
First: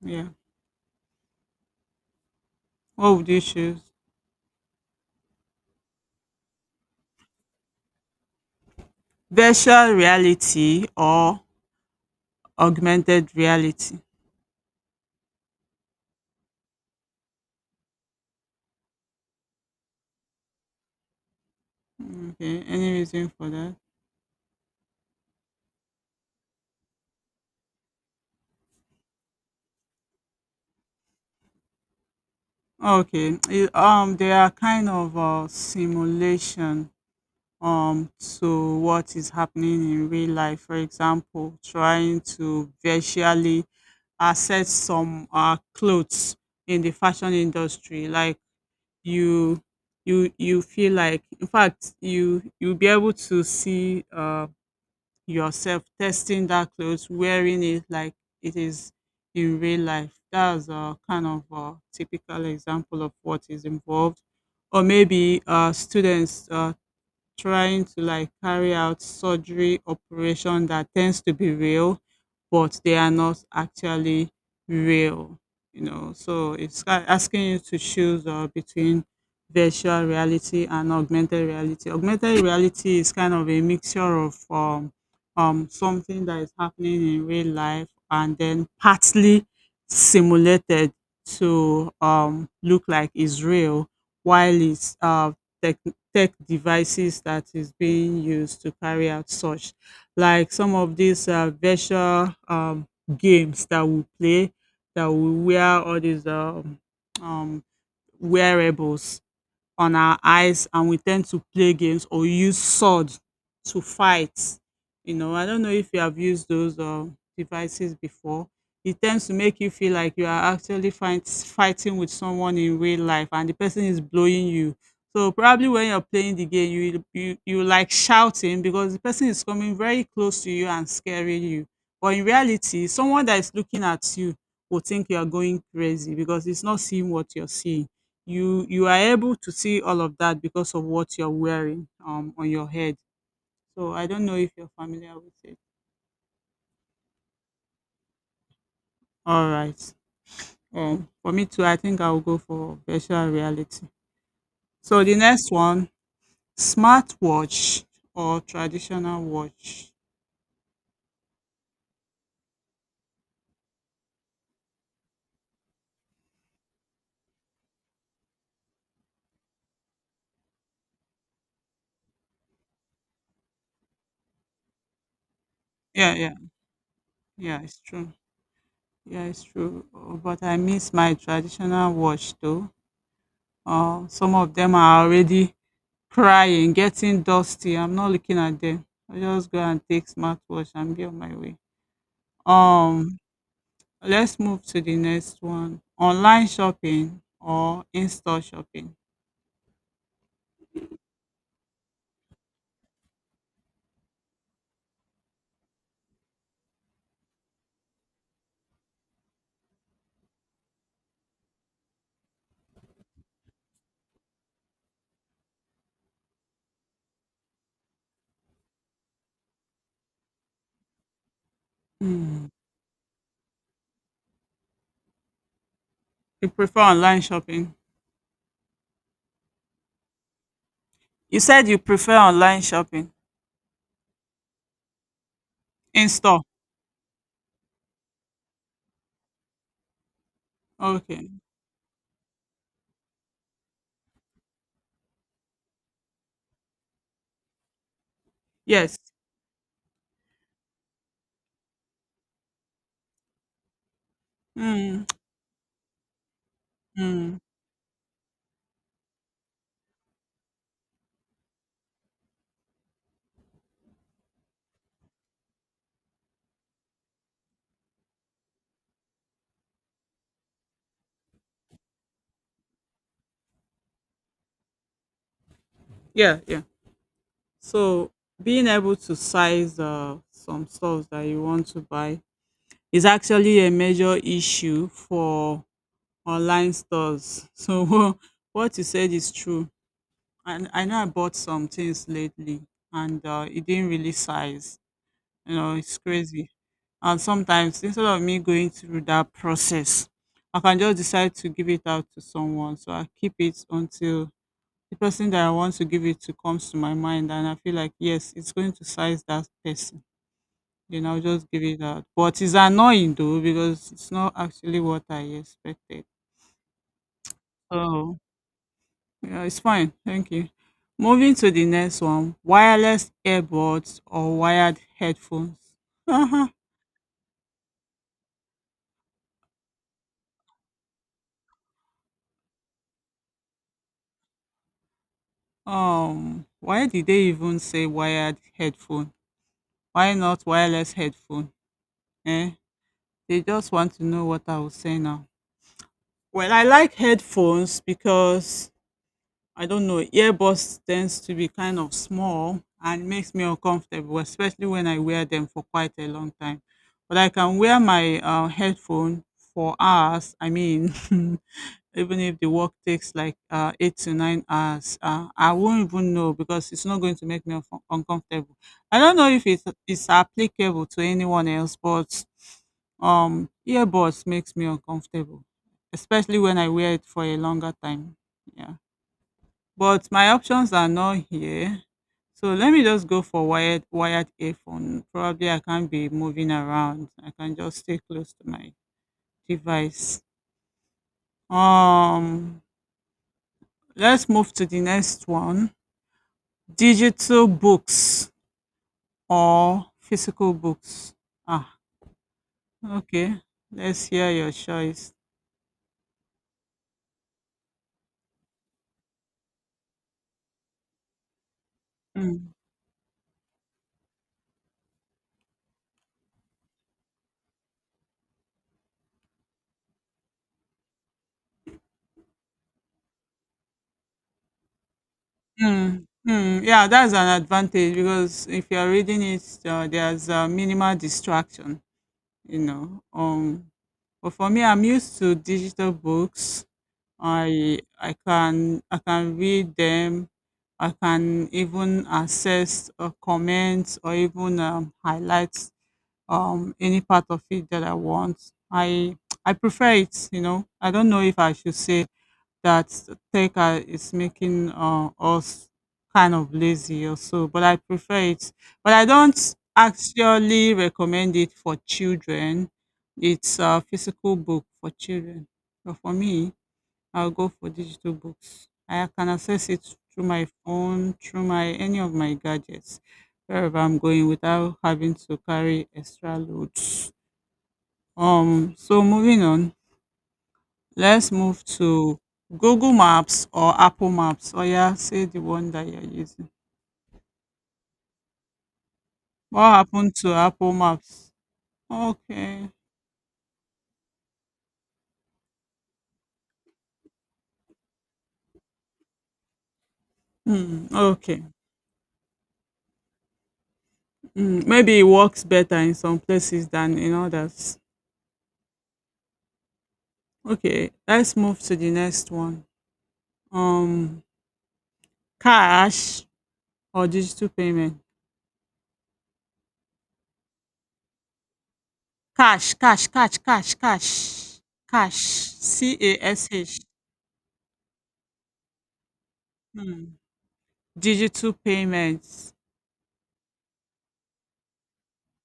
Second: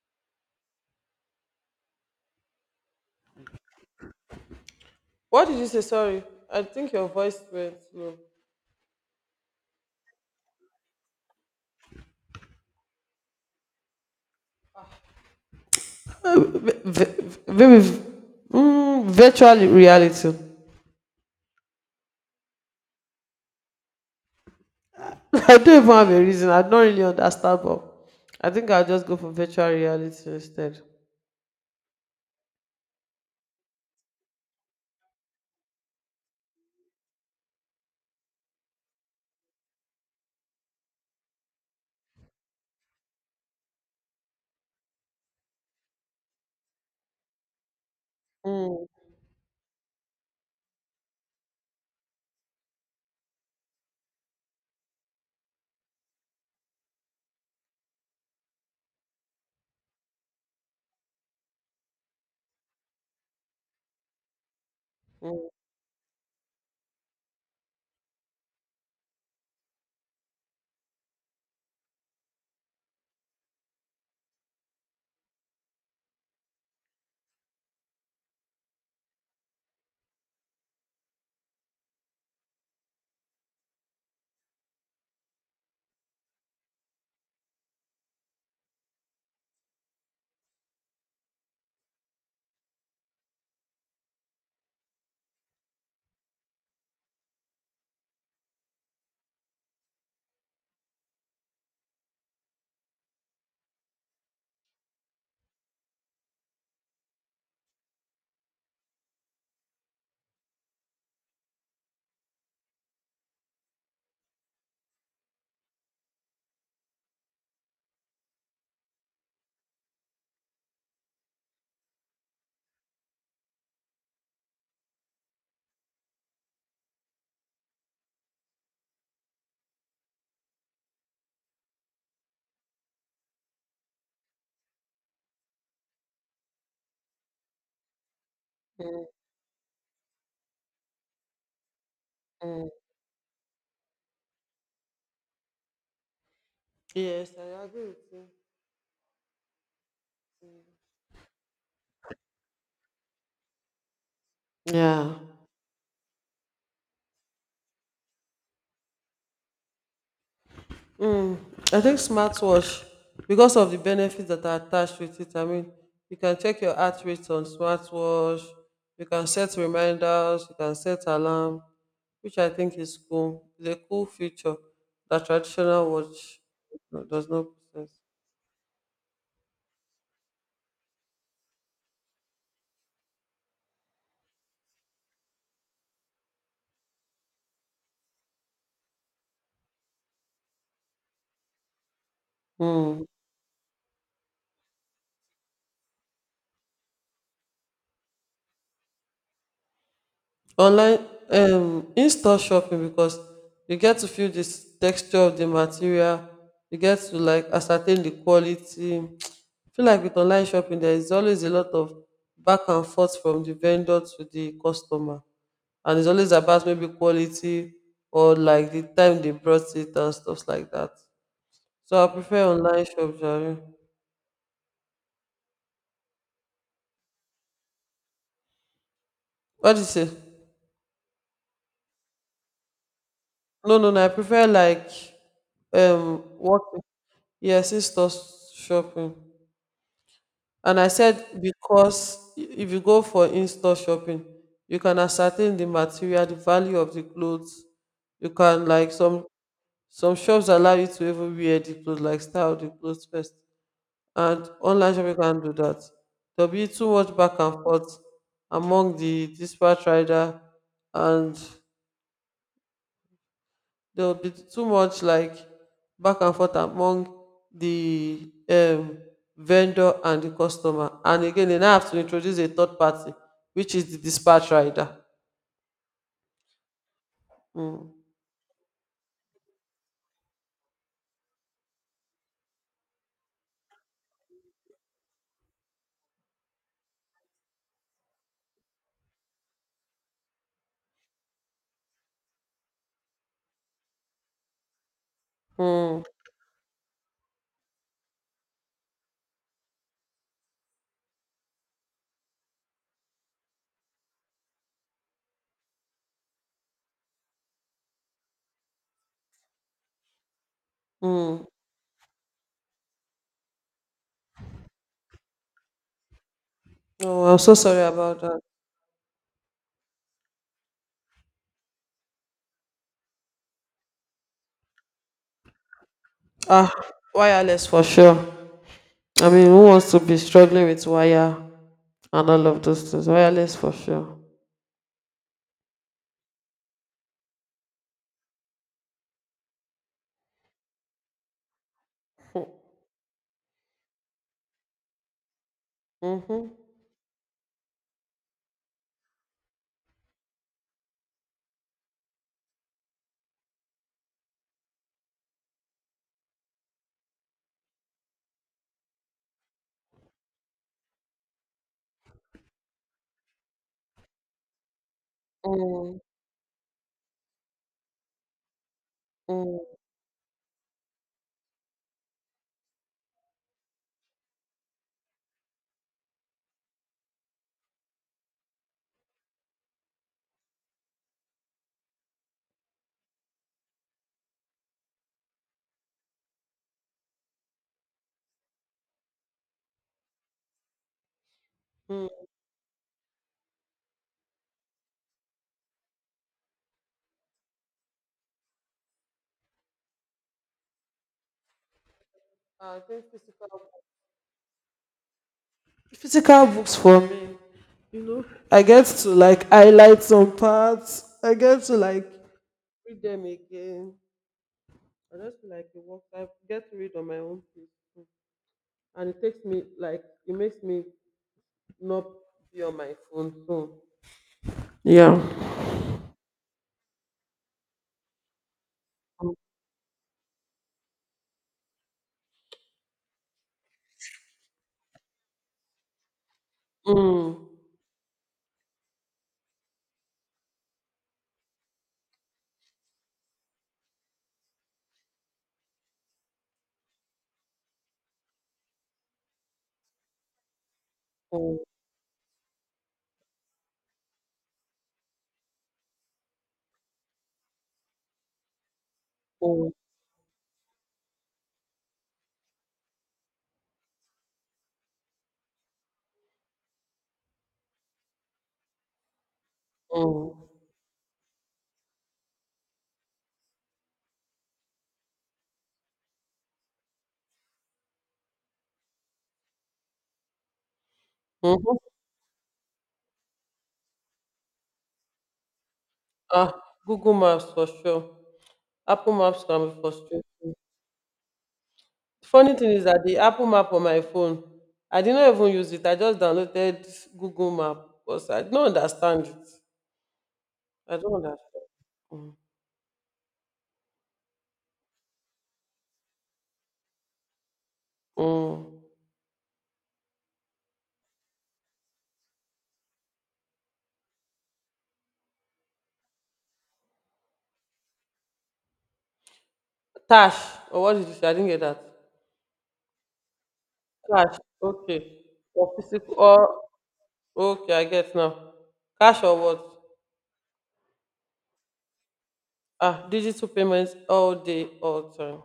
Yeah. What would you choose? What did you say? Sorry, I think your voice went low. Virtual reality or augmented reality? Uh, vi- vi- Maybe v- Virtual reality. Okay. Any reason for that? I don't even have a reason. I don't really understand, but I think I'll just go for virtual reality instead. Okay. They are kind of a simulation to what is happening in real life. For example, trying to virtually access some clothes in the fashion industry, like Mm, you you feel like in fact you'll be able to see yourself testing that clothes wearing it like it is in real life. That's a kind of a typical example of what is involved, or maybe mm, students trying to like carry out surgery operation that tends to be real, but they are not actually real. You know, so asking you to choose between virtual reality and augmented reality. Augmented reality is kind of a mixture of something that is happening in real life and then partly simulated to look like is real, while it's tech, tech devices that is being used to carry out such, like some of these virtual games that we play, that we wear all these um, wearables on our eyes, and we tend to play games or use sword to fight. You know, I don't know if you have used those devices before. It tends to make you feel like you are actually fighting with someone in real life and the person is blowing you. So probably when you're playing the game, you like shouting because the person is coming very close to you and scaring you. But in reality, someone that is looking at you will think you are going crazy because it's not seeing what you're seeing. You are mm, able to see all of that because of what you're wearing on your mm. head, so I don't know if you're familiar with it. Yes, I agree with you. All right, for me too, I think I'll go for virtual reality. So the Yeah. next one, smartwatch or traditional watch? I think smartwatch, because of the benefits that are attached with it, I mean, you can check your heart rate on smartwatch, you can set reminders, you can set alarm, which I think is cool. It's a cool feature that traditional Yeah, yeah, watch does not yeah, it's possess. true. Yeah, it's true. But I miss my traditional watch though. Some of them are already crying, getting dusty. I'm not looking at them. I just go and take smartwatch and be on my way. Um, let's move to the next one. Online shopping or in-store shopping? Online In-store shopping, because you get to feel the texture of the material, you get to like ascertain the quality. I feel like with online shopping there is always a lot of back and forth from the vendor to the customer. And it's always about maybe quality or like the time they brought it and stuff like that. So I Hmm. prefer online shop, jare. You prefer online shopping? What do you say? You said you prefer online shopping. No, no, no. I prefer like In-store. working. Yes, in-store shopping. And I said, Okay. because if you go for in-store shopping, you can ascertain the material, the value of the clothes. You can like Yes. Some shops allow you to even wear the clothes, like style the clothes first. And online Mm, shopping can do that. There'll be too much mm. back and forth among the disparate rider and there will be too much like back and forth among the vendor and the customer, and again they now have to introduce a third party, which is the dispatch rider. Yeah, yeah. Mm. So being able to size some stuff that you want to buy is actually a major issue for online stores. So what you said is true. And I know I bought some things lately, and it didn't really size. You know, it's Mm. crazy. And sometimes instead of me going through that process, I can just decide to give it out to someone. So I keep it until the person that I want to give it to comes to my mind, and I feel like yes, it's going to size that person. Then I'll just Mm. give it out. But it's annoying though, because it's not actually what I expected. Oh, I'm so sorry Oh. about that. Yeah, it's fine. Thank you. Moving to the next one, wireless earbuds or wired headphones. Uh-huh. Ah, wireless for sure. I mean, who wants to be struggling with wire and all of those things? Wireless for sure. Why did they even say wired headphone? Why not wireless headphone? Eh? They just want to know what I will say now. Mm-hmm. Well, I like headphones because I don't know, earbuds tends to be kind of small and makes me uncomfortable, especially when I wear them for quite a long time. But I can wear my headphone for hours. I mean, even if the work takes like 8 to 9 hours, I won't mm, even know because it's not going to make me uncomfortable. I don't know if mm, it's applicable to anyone else, but earbuds makes me uncomfortable, especially when I wear it for a longer time. Yeah, but my options are not here. So let me just go for wired earphone. Probably I can't be moving around. I can just stay close to my device. mm. Um, let's move to the next one. Digital books or physical books. Ah, I think okay. physical. Let's hear your choice. Physical books for me. You know, I get to like highlight some parts, I get to like Mm, read them again. I just feel like a work. I get to read on my own pace too. And it takes me like, it makes me not be on my phone, so yeah. mm, mm. Yeah, that's an advantage because if you're reading it, there's minimal distraction. You know, but for me, I'm used to digital books. Mm. I can read them. I can even access or comment or even highlight any part of it that I want. I I prefer it. You know, I don't know if I Mm, should say that is making us kind of lazy or so, but I prefer it. But I don't mm, actually recommend it for children. It's a physical book for children. But for me, I'll go for digital books. I can access it through mm. my phone, through my any of my gadgets, wherever I'm going without having to carry extra loads. So moving on, let's move Mhm. to Google Maps or Apple Maps. Oh yeah, say the one that you're using. Ah, Google Maps for sure. Apple Maps can What be happened frustrating. to Apple Maps? Funny Okay. thing is that the Apple Map on my phone, I did not even use it. I just downloaded Google Map because I don't understand it. Hmm, I don't okay. understand. Mm. Hmm, maybe it works better in some places than in others. Mm. Okay, let's move to the next one. Um, cash or digital payment? Tash, or what did you say? I didn't get that. Cash, cash, cash, cash, cash, Cash, cash. okay. Or C physical, A S or H. okay, I get now. Cash or what? Hmm. Digital payments. Ah, digital payments all day, all time,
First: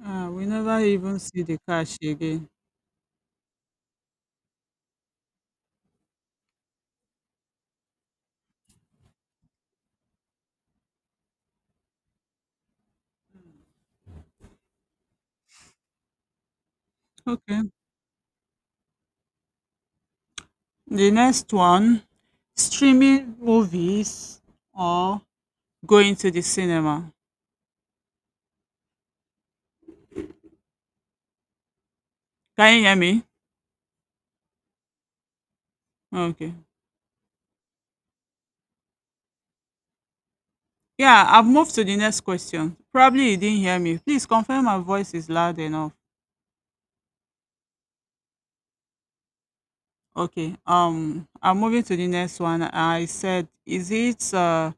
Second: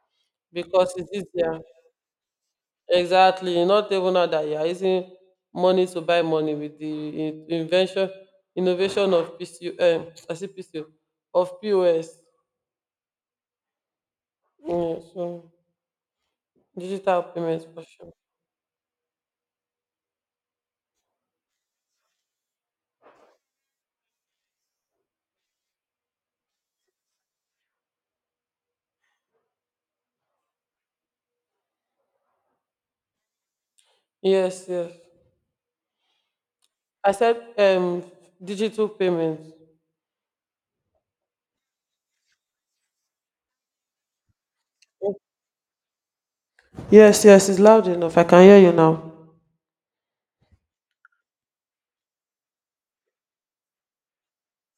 Ah, we never because it's even see the easier. cash again. Exactly. You not even now that you are using money to buy money with the invention, innovation of PCU, I see PCU, of POS. Yeah, so digital Okay. payments for sure. The next one, streaming movies or going to the cinema. Can you hear me? Yes, yes. Okay. I said digital payments. Yeah, I've moved to the next question. Probably you didn't hear me. Please confirm my voice is loud enough. Yes, yes, it's loud enough. I can hear you now. Okay. I'm moving to the next one. I said, is it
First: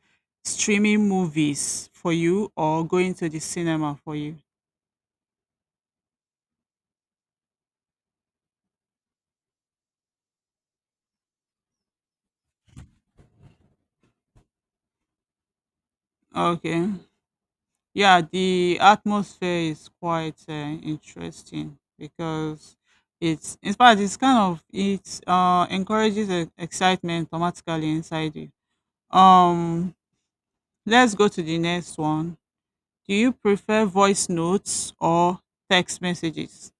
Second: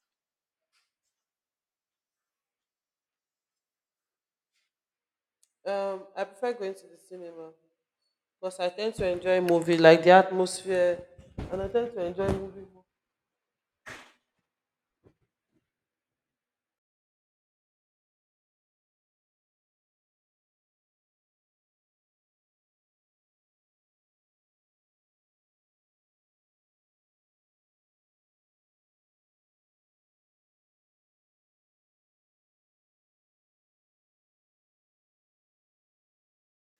streaming movies for you or going to the cinema for you? I prefer going to the cinema because I tend to enjoy movie, like the atmosphere, and I tend to enjoy movie. Okay. Yeah, the atmosphere is quite interesting because it's in fact it's kind of it encourages excitement automatically inside you. Um, let's go to the next one. Do you prefer voice notes or text messages?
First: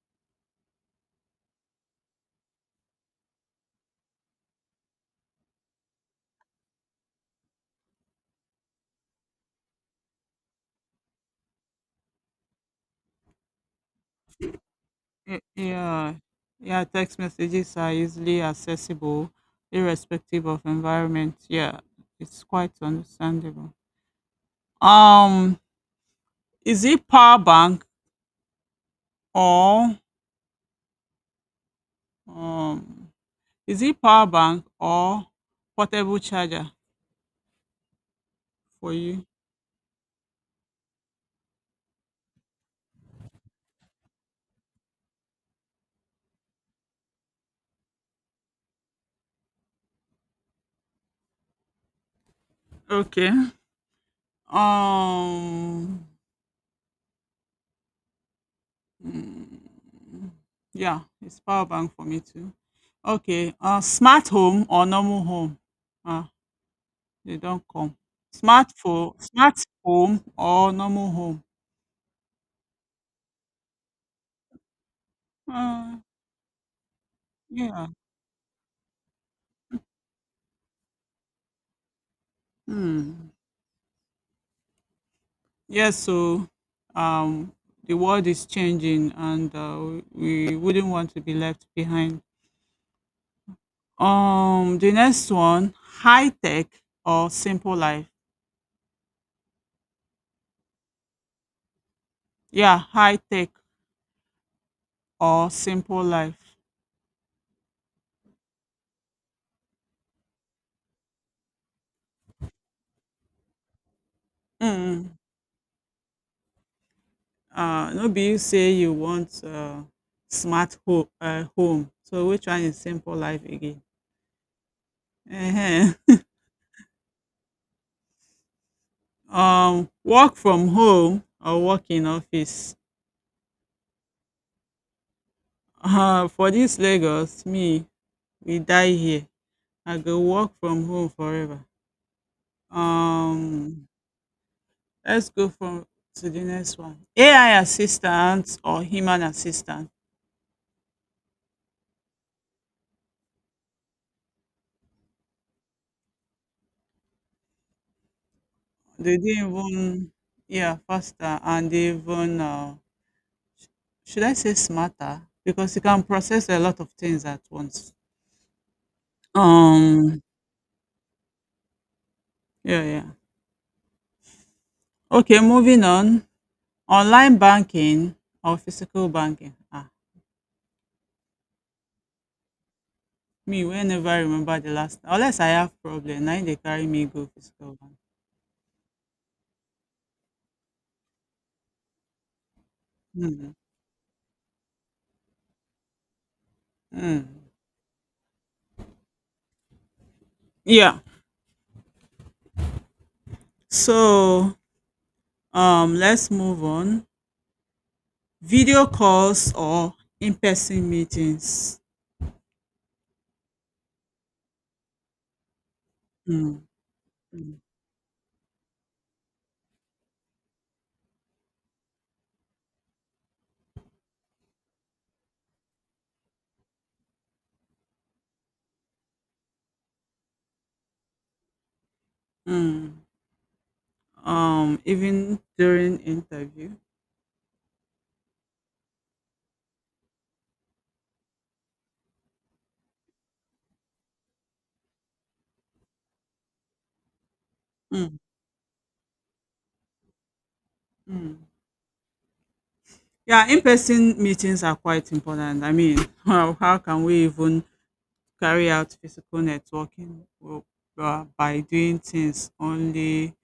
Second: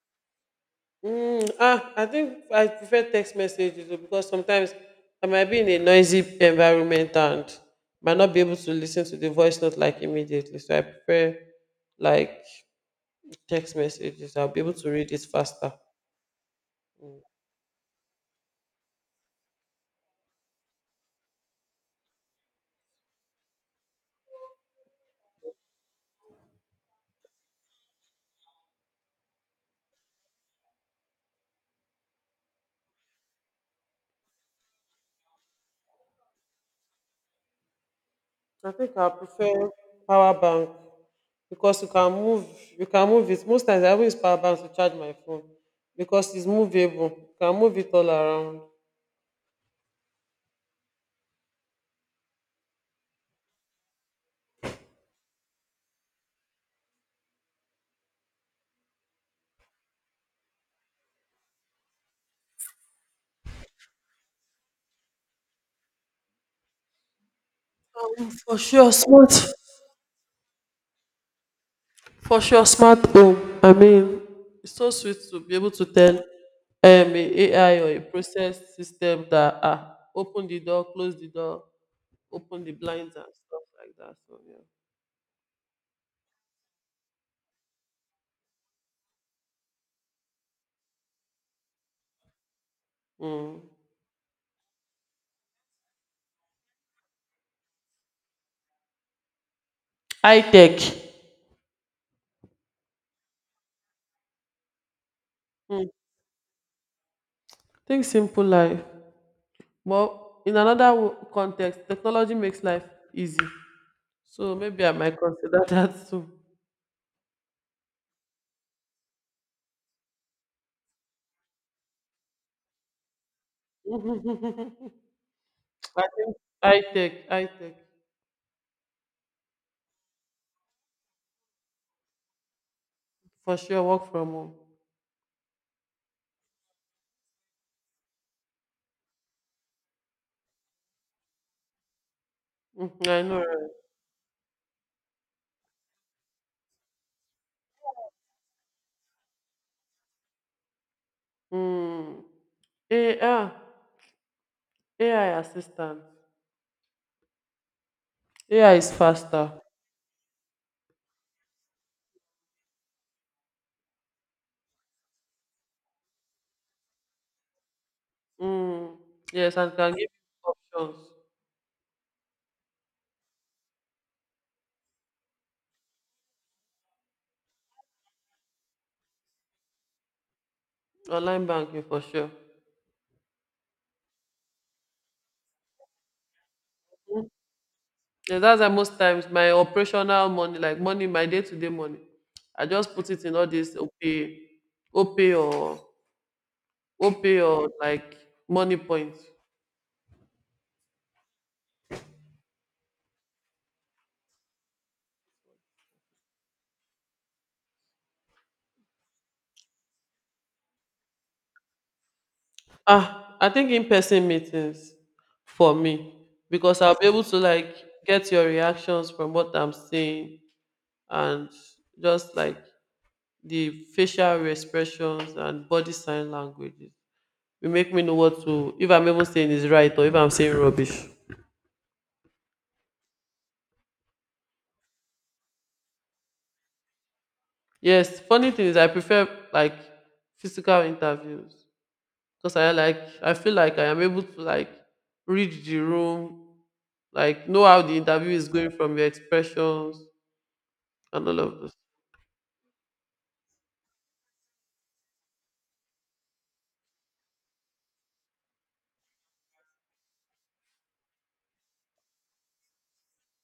I think I prefer text messages though, because sometimes I might be in a noisy environment and might not be able to listen to the voice note like immediately. So I prefer like text messages. I'll be able to read it faster. Yeah, yeah, text messages are easily accessible, irrespective of environment. Yeah, it's quite understandable. Um, is it power bank or Um, is it power bank or portable charger I think for I you? prefer power bank because you can move, you can move it. Most times I always power bank to charge my phone because it's movable. You can move it all around. Okay. Um. Mm, yeah, it's power bank for me too. Okay. Smart home or normal home? Ah, they don't come. For Smart sure, smart. Smart home or normal home? For sure, smart home. I mean, it's so sweet to be able to Uh, tell a AI yeah. or a process system that ah, open the door, close the door, open the blinds and Hmm. stuff like that. So yeah, Yes. So, um, the world is changing, and we wouldn't want to be left behind. mm. The next one, high tech or simple life. High tech. Yeah, high tech or Mm. simple life. Think simple life. Well, in another context, technology makes life easy. So maybe I Mm. might consider that too. No be you say you want home. So which one is simple life again? Ehen. I think high tech Work from home or work in office. for sure. Work from home. For this Lagos, me, we die here. I go work from home forever. Mhm, I know. Right? Um, Let's go from to the next one. AI assistant or human assistant. Mm. AI, AI assistant. AI is They didn't faster. even yeah, faster, and they even should I say smarter? Because you can process a lot of things at once. Mm. Yes, and can give you Um, options. yeah, yeah. Okay, moving on. Online banking or physical banking. Ah, Online banking for sure. me whenever I remember the last unless I have problem. Now they carry me go physical bank. Yes, that's why most times my operational money, like money, my day-to-day money, I just put it in all Mm, this OPay, OPay or OPay mm. or like money points. Yeah. So let's move on. Video calls or in-person meetings. Ah, I think in-person meetings for me Mm, because I'll be able to mm, like get your reactions from what I'm saying, and just like the facial expressions and body sign languages will make me know what to, if I'm even saying is right or if I'm saying rubbish. mm. Even during interview. Yes, funny thing is I prefer like physical interviews because I like, I feel like I am able to like read the room, like know how the Mm, interview is going from your expressions and all mm. of this. Yeah, in-person meetings are quite important. I mean, how can we even carry out physical networking by doing things only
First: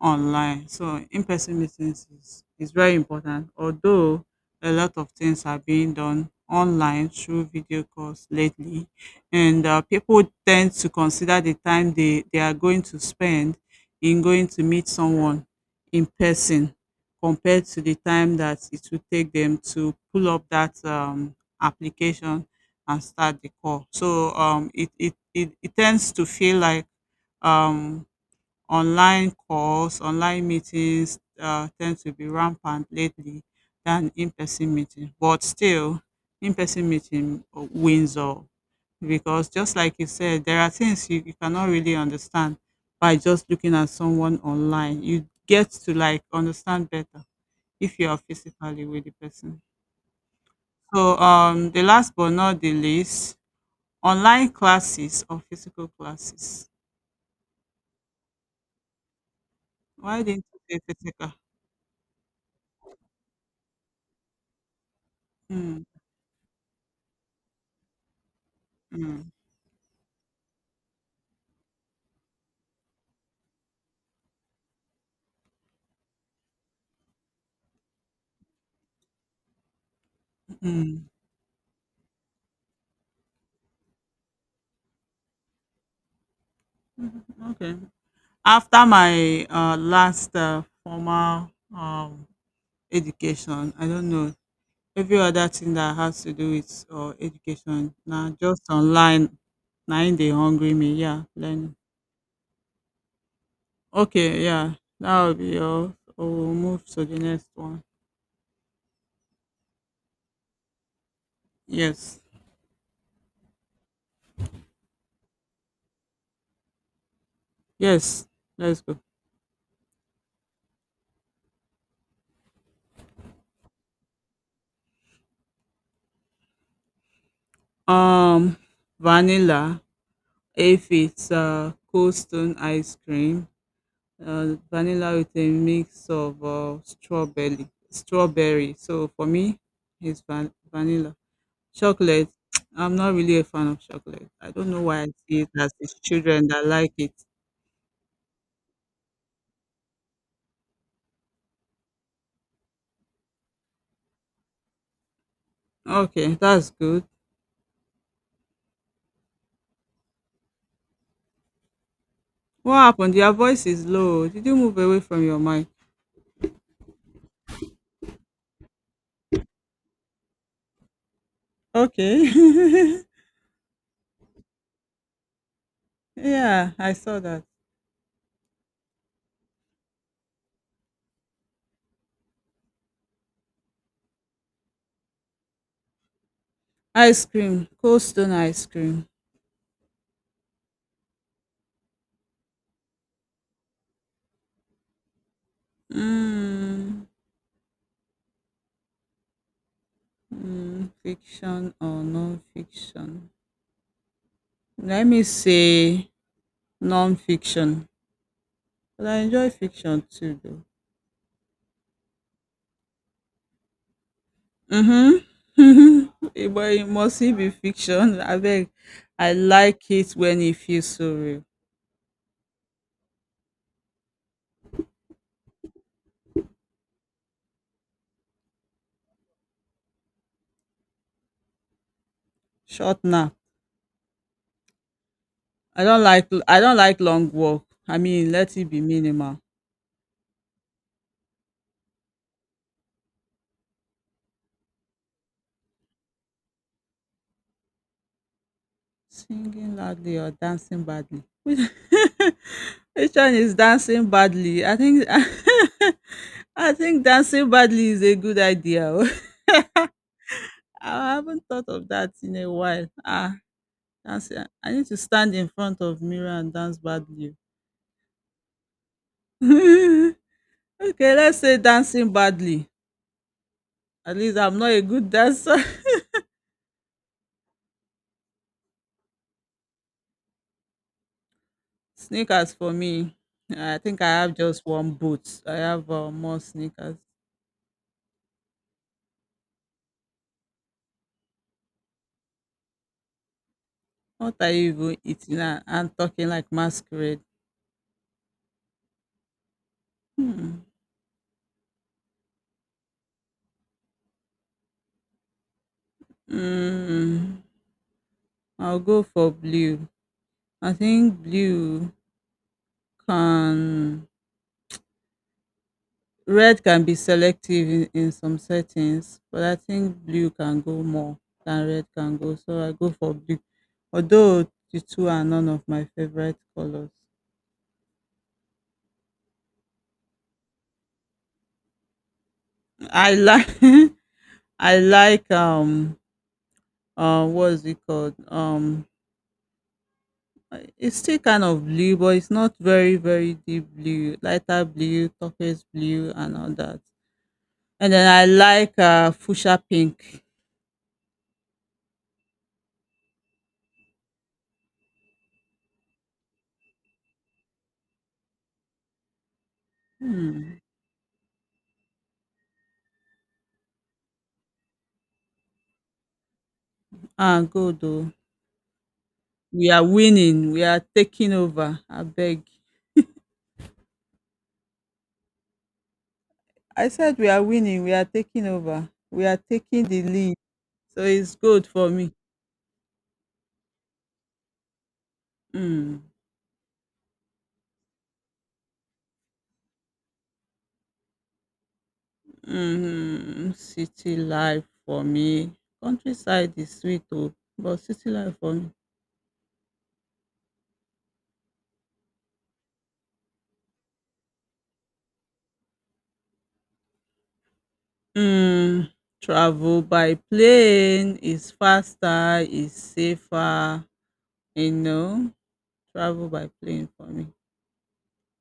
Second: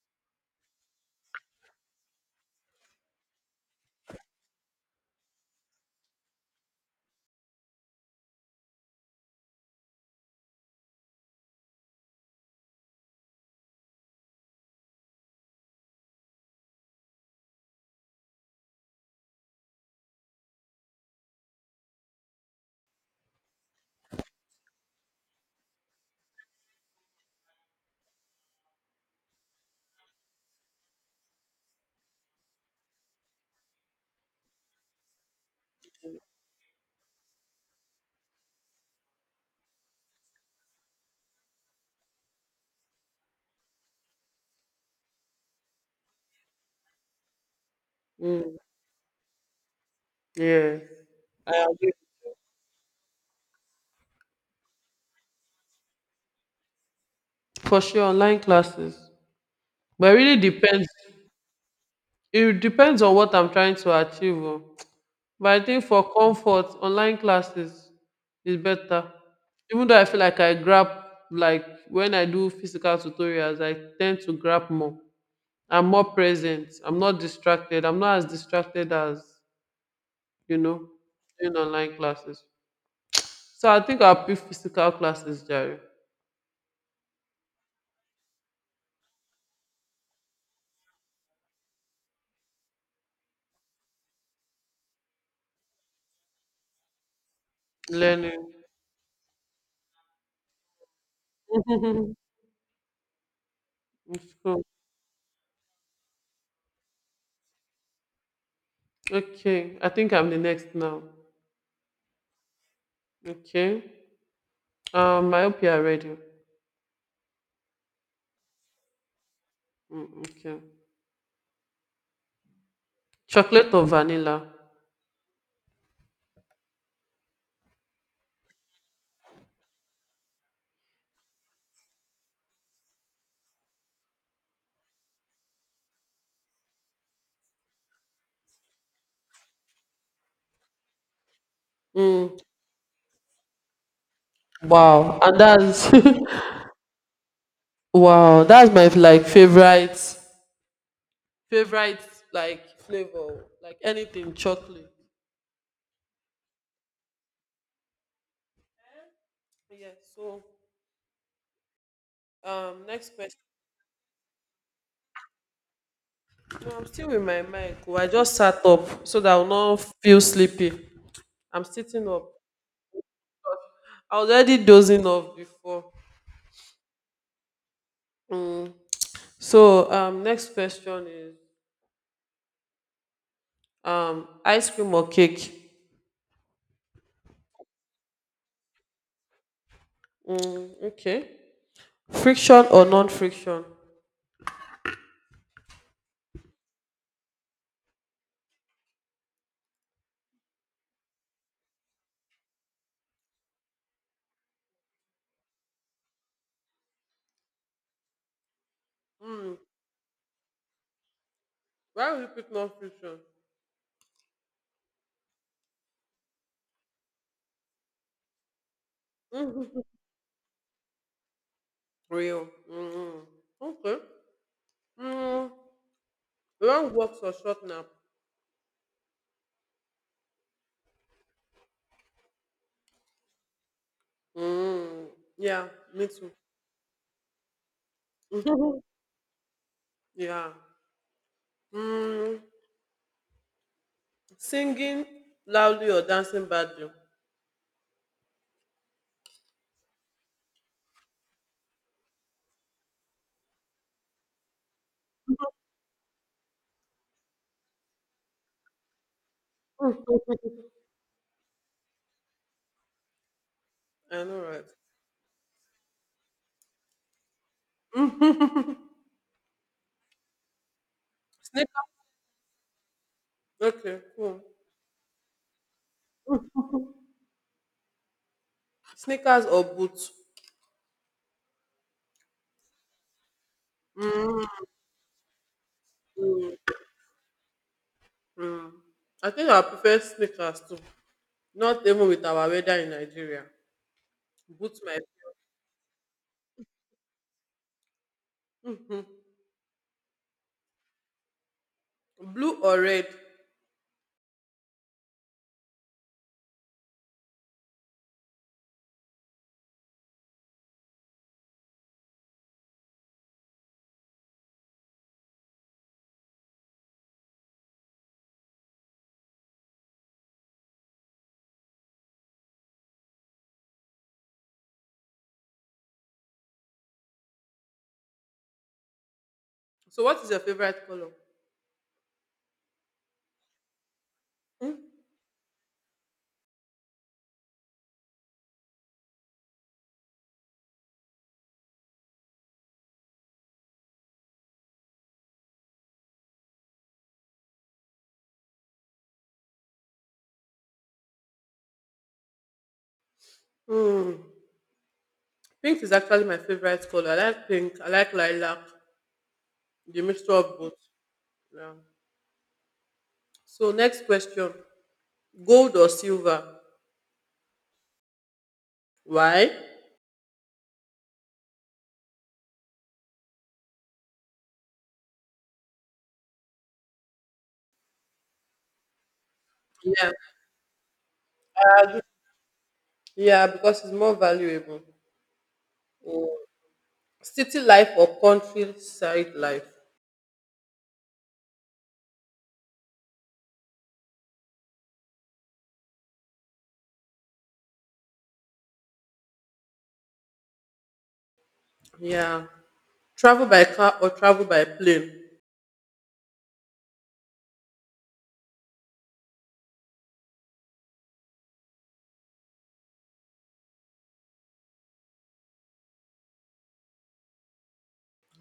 online. So in-person meetings is very important. Although a lot of things are being done online through video calls lately, and people tend to consider the time they are going to spend in going to meet someone in person, compared to the time that it would take them to pull up that application and start the call. So it tends to feel like um, online calls, online meetings tend to be rampant lately than in-person meeting. But still, in-person meeting wins all, because just like you said, there are things you cannot really understand by just looking at someone online. You get to like understand better if you are Mm. physically with the person. Yeah, So I the agree. last but not the least, online classes or physical classes? For sure, online classes. But it Why really didn't you say depends. physical? It depends on what I'm trying to achieve, oh. But I Mm, think for comfort, online classes is better. mm, Even though I feel like I grab, like when I do physical tutorials, I tend to grab more. I'm more present. I'm not distracted. I'm not as distracted as, you know, mm. in online classes. So I think I'll pick physical classes, Jerry. Okay. After my last formal um, education, I don't know every other thing that has to do with education. Now Learning. just online, now they hungry me. Yeah, learning. It's Okay, cool. yeah, that will be all. So we'll move to the next one. Okay. I think I'm the next now. Yes, Okay. I hope you are ready. yes, let's go. Mm, okay. Chocolate or vanilla? Um, vanilla. If it's Cold Stone ice cream, vanilla with a mix of strawberry. Strawberry. So for me, it's vanilla. Chocolate. Mm. I'm not really a fan of chocolate. I don't know why I Wow, and see it as that's it's children that like it. wow, that's my like favorite, favorite like flavor, like anything chocolate. Okay, that's good. Yeah, so What happened? next Your question. voice is low. Did you move away from your mic? No, I'm still with my mic. Oh, I just sat up so that I'll not feel sleepy. I'm sitting Okay. up. I was already dozing off before. Yeah, I saw that. Mm. So next question is ice cream or cake? Ice cream, Cold Stone ice cream. Mm, okay. Friction or non-friction? Mm. Mm, fiction or non-fiction? Let me say non-fiction. But I enjoy Mm, fiction too though. why would you pick non-friction? Mhm. Eh, but it must still be fiction. Abeg, I like it when it feels so real. Real. Mhm. Okay. Mm. Long walks or short nap? Short nap. Mm. Yeah, me too. I don't like long walk. I mean, let it be minimal. Yeah. Mm. Singing loudly or dancing badly? Singing loudly or dancing badly? Which which one is dancing badly? I think I think dancing badly is a good idea. Oh. I haven't thought of that in a while. Ah, I know, dancing. right? I need to stand in front of mirror and dance badly. Okay, let's say Sneakers. dancing badly. Okay, At least cool. I'm not a good dancer. Sneakers or boots? Sneakers for me. I think I have Mm. just one boot. I have more sneakers. Mm. I think I prefer sneakers too. Not even with our weather in Nigeria. What are you Boots, even my. eating and talking like masquerade? Mhm. Hmm, Blue or red? mm, I'll go for blue. I think blue can red can be selective in some settings, but I think blue can go more than red can go. So I go for blue. Although the two are none of my favorite colors. So, what is your favorite color? I like I like what's it called? It's still kind of blue, but it's not very, very deep blue. Lighter blue, turquoise blue, and all that. And then I like fuchsia pink. Mm. Pink is actually my favorite color. I like pink. I like lilac. The mixture of Hmm. both. Yeah. So next question: gold or silver? Ah, good though. Why? We are winning. We are taking over. I beg. I said we are winning. We are taking over. We are taking the Yeah. lead. So it's good for me. Yeah, because it's more valuable. Mm. Oh. City life or countryside life? Hmm, city life for me. Countryside is sweet, oh, but city life for me. Yeah. Travel by car or travel by plane? um Travel by plane is faster, is safer, you know travel by plane for me.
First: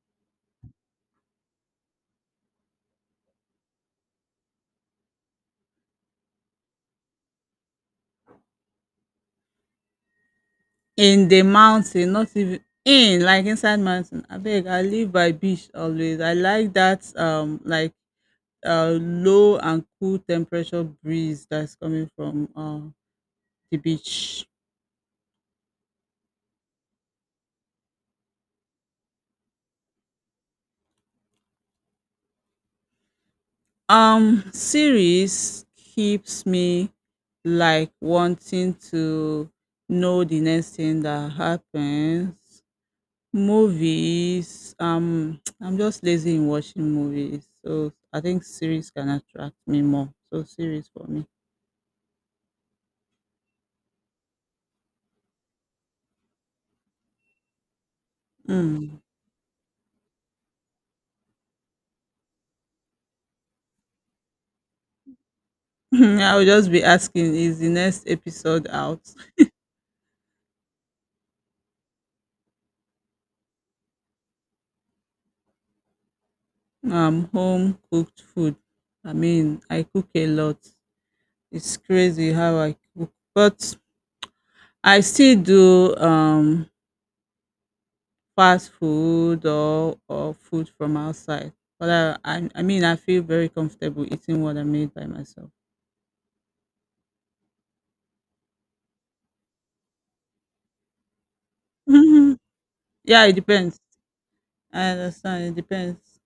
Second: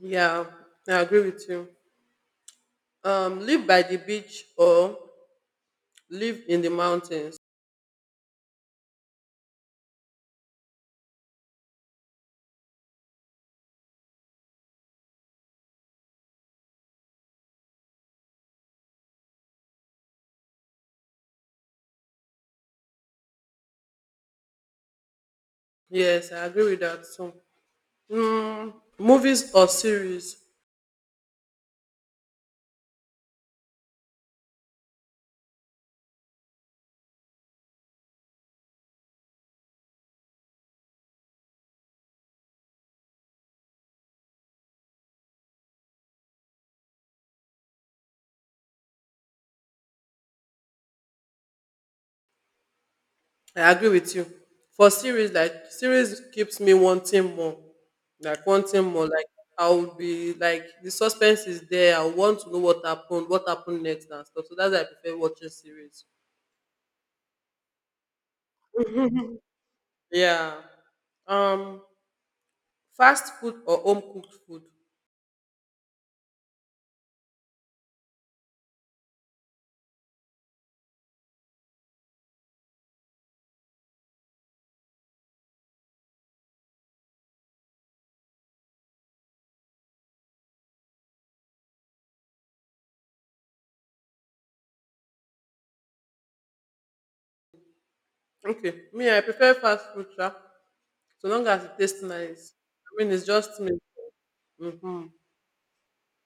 Yeah, I agree with you. Live by the beach or live in the mountains? In the mountain, not even in like inside mountain, abeg, I live by beach always. I like that, low and cool temperature breeze that's coming from the beach. Yes, I agree with that too. Mm, movies or series? Series keeps me like wanting to know the next thing that happens. Movies, I'm just lazy in watching movies, so I think series can attract me more. So series for me. I agree with you. For series, like series keeps me wanting Mm. more. Like I will be like the suspense is there. I want to know what happened next, and stuff. So that's why I prefer watching series. I'll just be asking, is the next episode out? Yeah. Um, Fast food or home cooked food. Home cooked food. I mean, I cook a lot. It's crazy how I cook, but I still do fast food or food from outside, but I mean, I feel very comfortable eating what I made by myself. Okay, me I prefer fast food, sha. So long as it tastes Mhm. nice. I mean, Yeah, it's it just me. depends. I Hmm. understand. It depends.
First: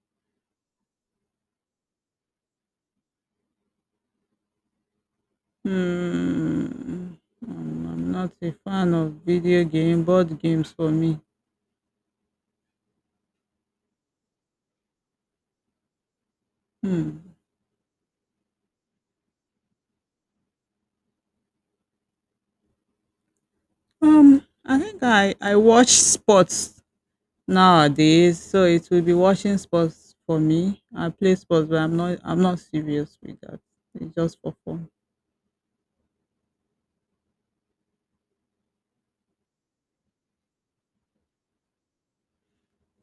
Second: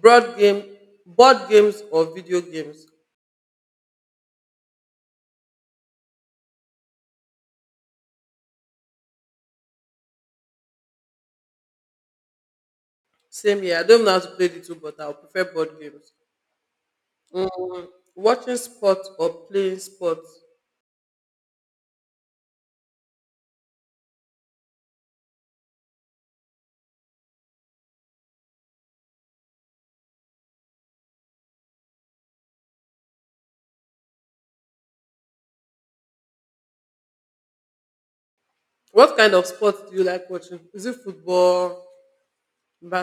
Broad game, Board games or video games. Hmm. I'm not a fan of video game, board games for me. Same here. I don't know how to play the two, but I'll prefer board games. Hmm. Mm, watching sports or playing sports. I think I watch sports nowadays, so it will be watching sports for me. I play sports, but I'm not serious with that. It's just for fun. What kind of sports do you like watching? Is it football,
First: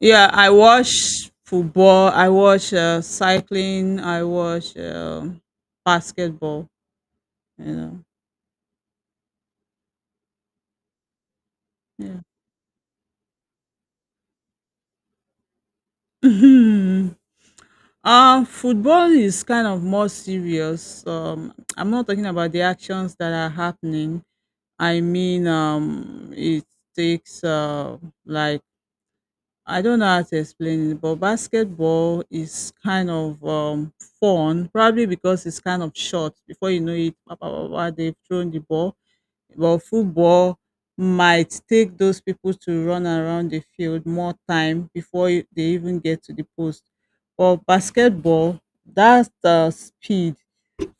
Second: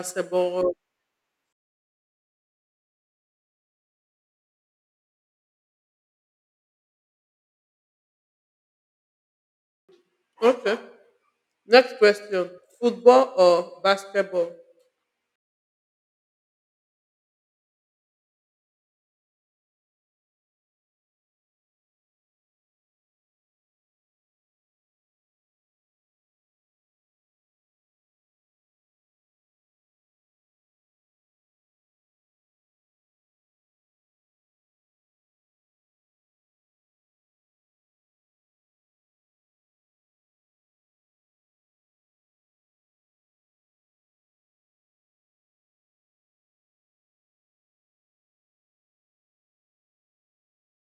Yeah, I watch football, I watch cycling, I watch basketball, you Okay. Next know. question. Football or basketball? Yeah. Football is kind of more serious. I'm not talking about the actions that are happening. I mean, it takes like, I don't know how to explain it, but basketball is kind of fun, probably because it's kind of short. Before you know it, pa, pa, pa, pa, they've thrown the ball. But football might take those people to run around the field more time before they even get to the post. But basketball, that's the speed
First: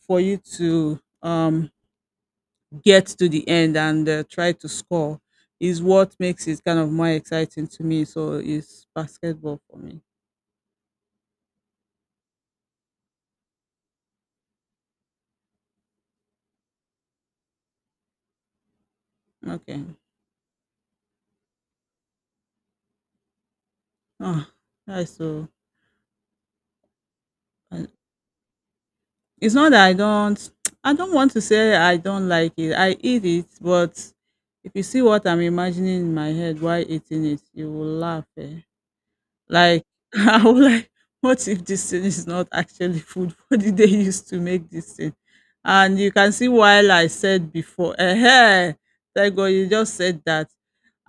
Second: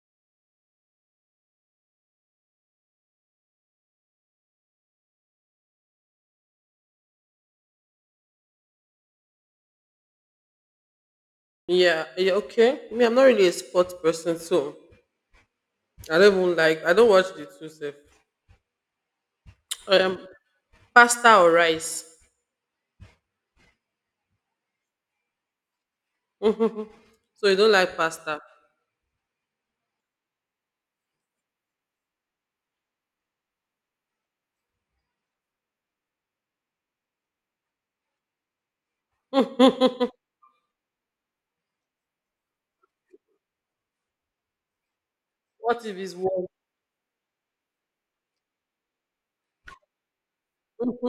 for you to um, get to the end and try to score is what makes it kind of more exciting to me. So it's basketball for me. Yeah, yeah, okay. Me, I'm not really a sports person, so I don't even like, I don't watch the two stuff. Okay. I am pasta or rice. Oh, that's so. So you don't I- like pasta. It's not that I don't. I don't want to say I don't like it. I eat it, but if you see what I'm imagining in my head while eating it, you will laugh. Eh? Like What I was like, what if this thing is not actually food? What did they use to make this thing? if And you it's can warm? see why I said before, eh, thank God you just said that.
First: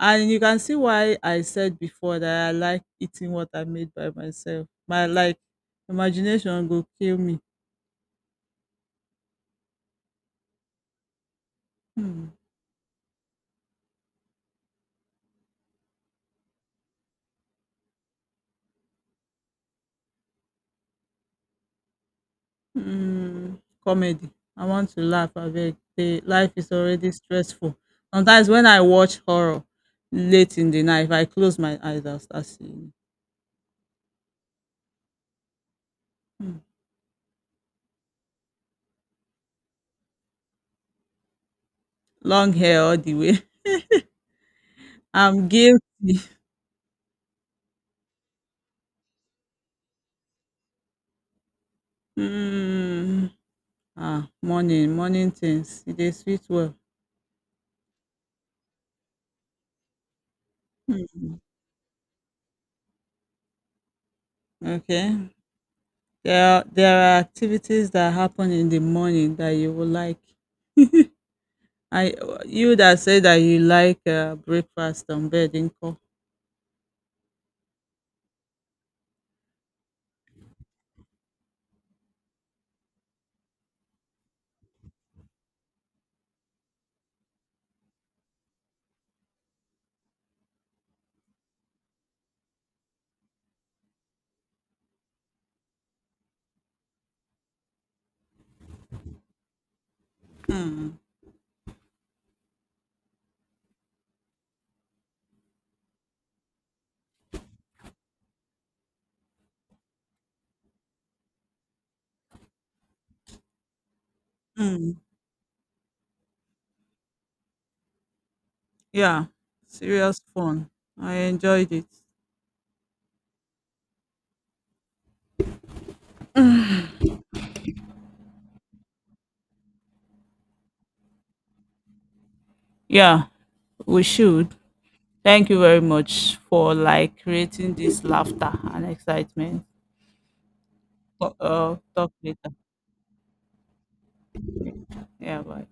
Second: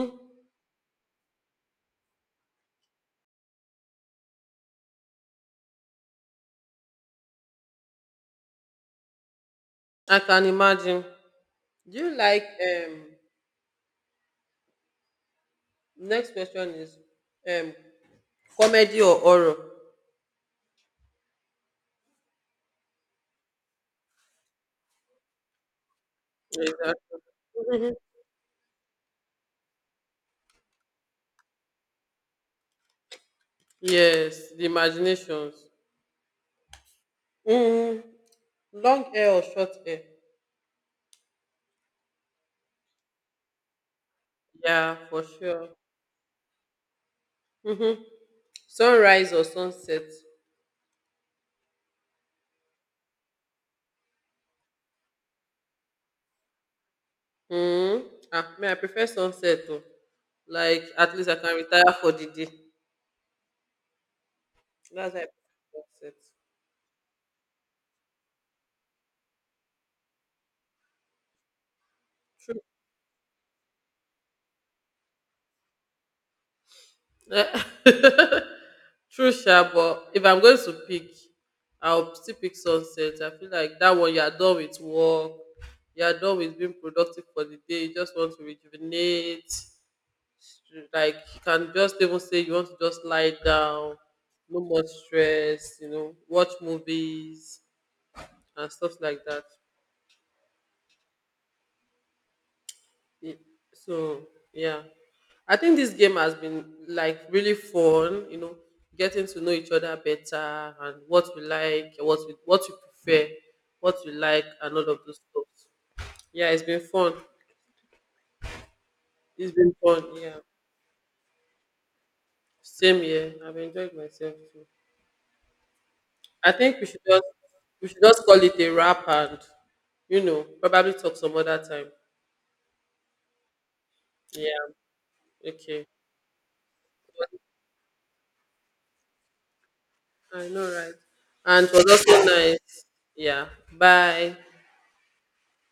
And you can see why I said before that I like eating what I made by myself. My like imagination go kill me. I can imagine. Do you Hmm. like um next question is um comedy or horror? Mm, comedy. I want to laugh. Abeg, the life is already Exactly. stressful. Mhm. Sometimes when I watch horror late in the night, if I close my eyes, I'll start seeing Yes, the imaginations. it. Hmm. Mm, long hair or short hair? Long hair all the way. Yeah, for I'm sure. guilty. Mm-hmm. Sunrise or sunset? Mm. Ah, morning, morning things. It is sweet well. Mm. Ah, me, I prefer sunset. Oh. Like, at least I Mm. can retire for the day. That's why I Okay. prefer sunset. There are activities that happen in the morning that you will like. I you that say that you like breakfast on bed in call. Eh, true, sure, but if I'm going to pick, I'll still pick sunset. I feel like that one you are done with work, you are done with being productive for the day. You just want to rejuvenate. Like you can just even say you want to just lie down, no more stress. You know, watch movies and stuff like that. Y- So yeah, I think this game has been like really fun. You know, getting to know each other better and what we like, what we, what we prefer, what we like, and all of Mm. those stuff. Yeah, it's been fun. Yeah, It's been fun. serious Yeah, fun. I enjoyed it. same here. I've enjoyed myself too. I think we should just, we should just call it a wrap and, you know, probably talk some other time. Yeah, we should. Yeah. Thank you very Okay. much for like creating this laughter and excitement. I know, right? And it was Talk also later. nice. Yeah. Bye. Yeah, bye.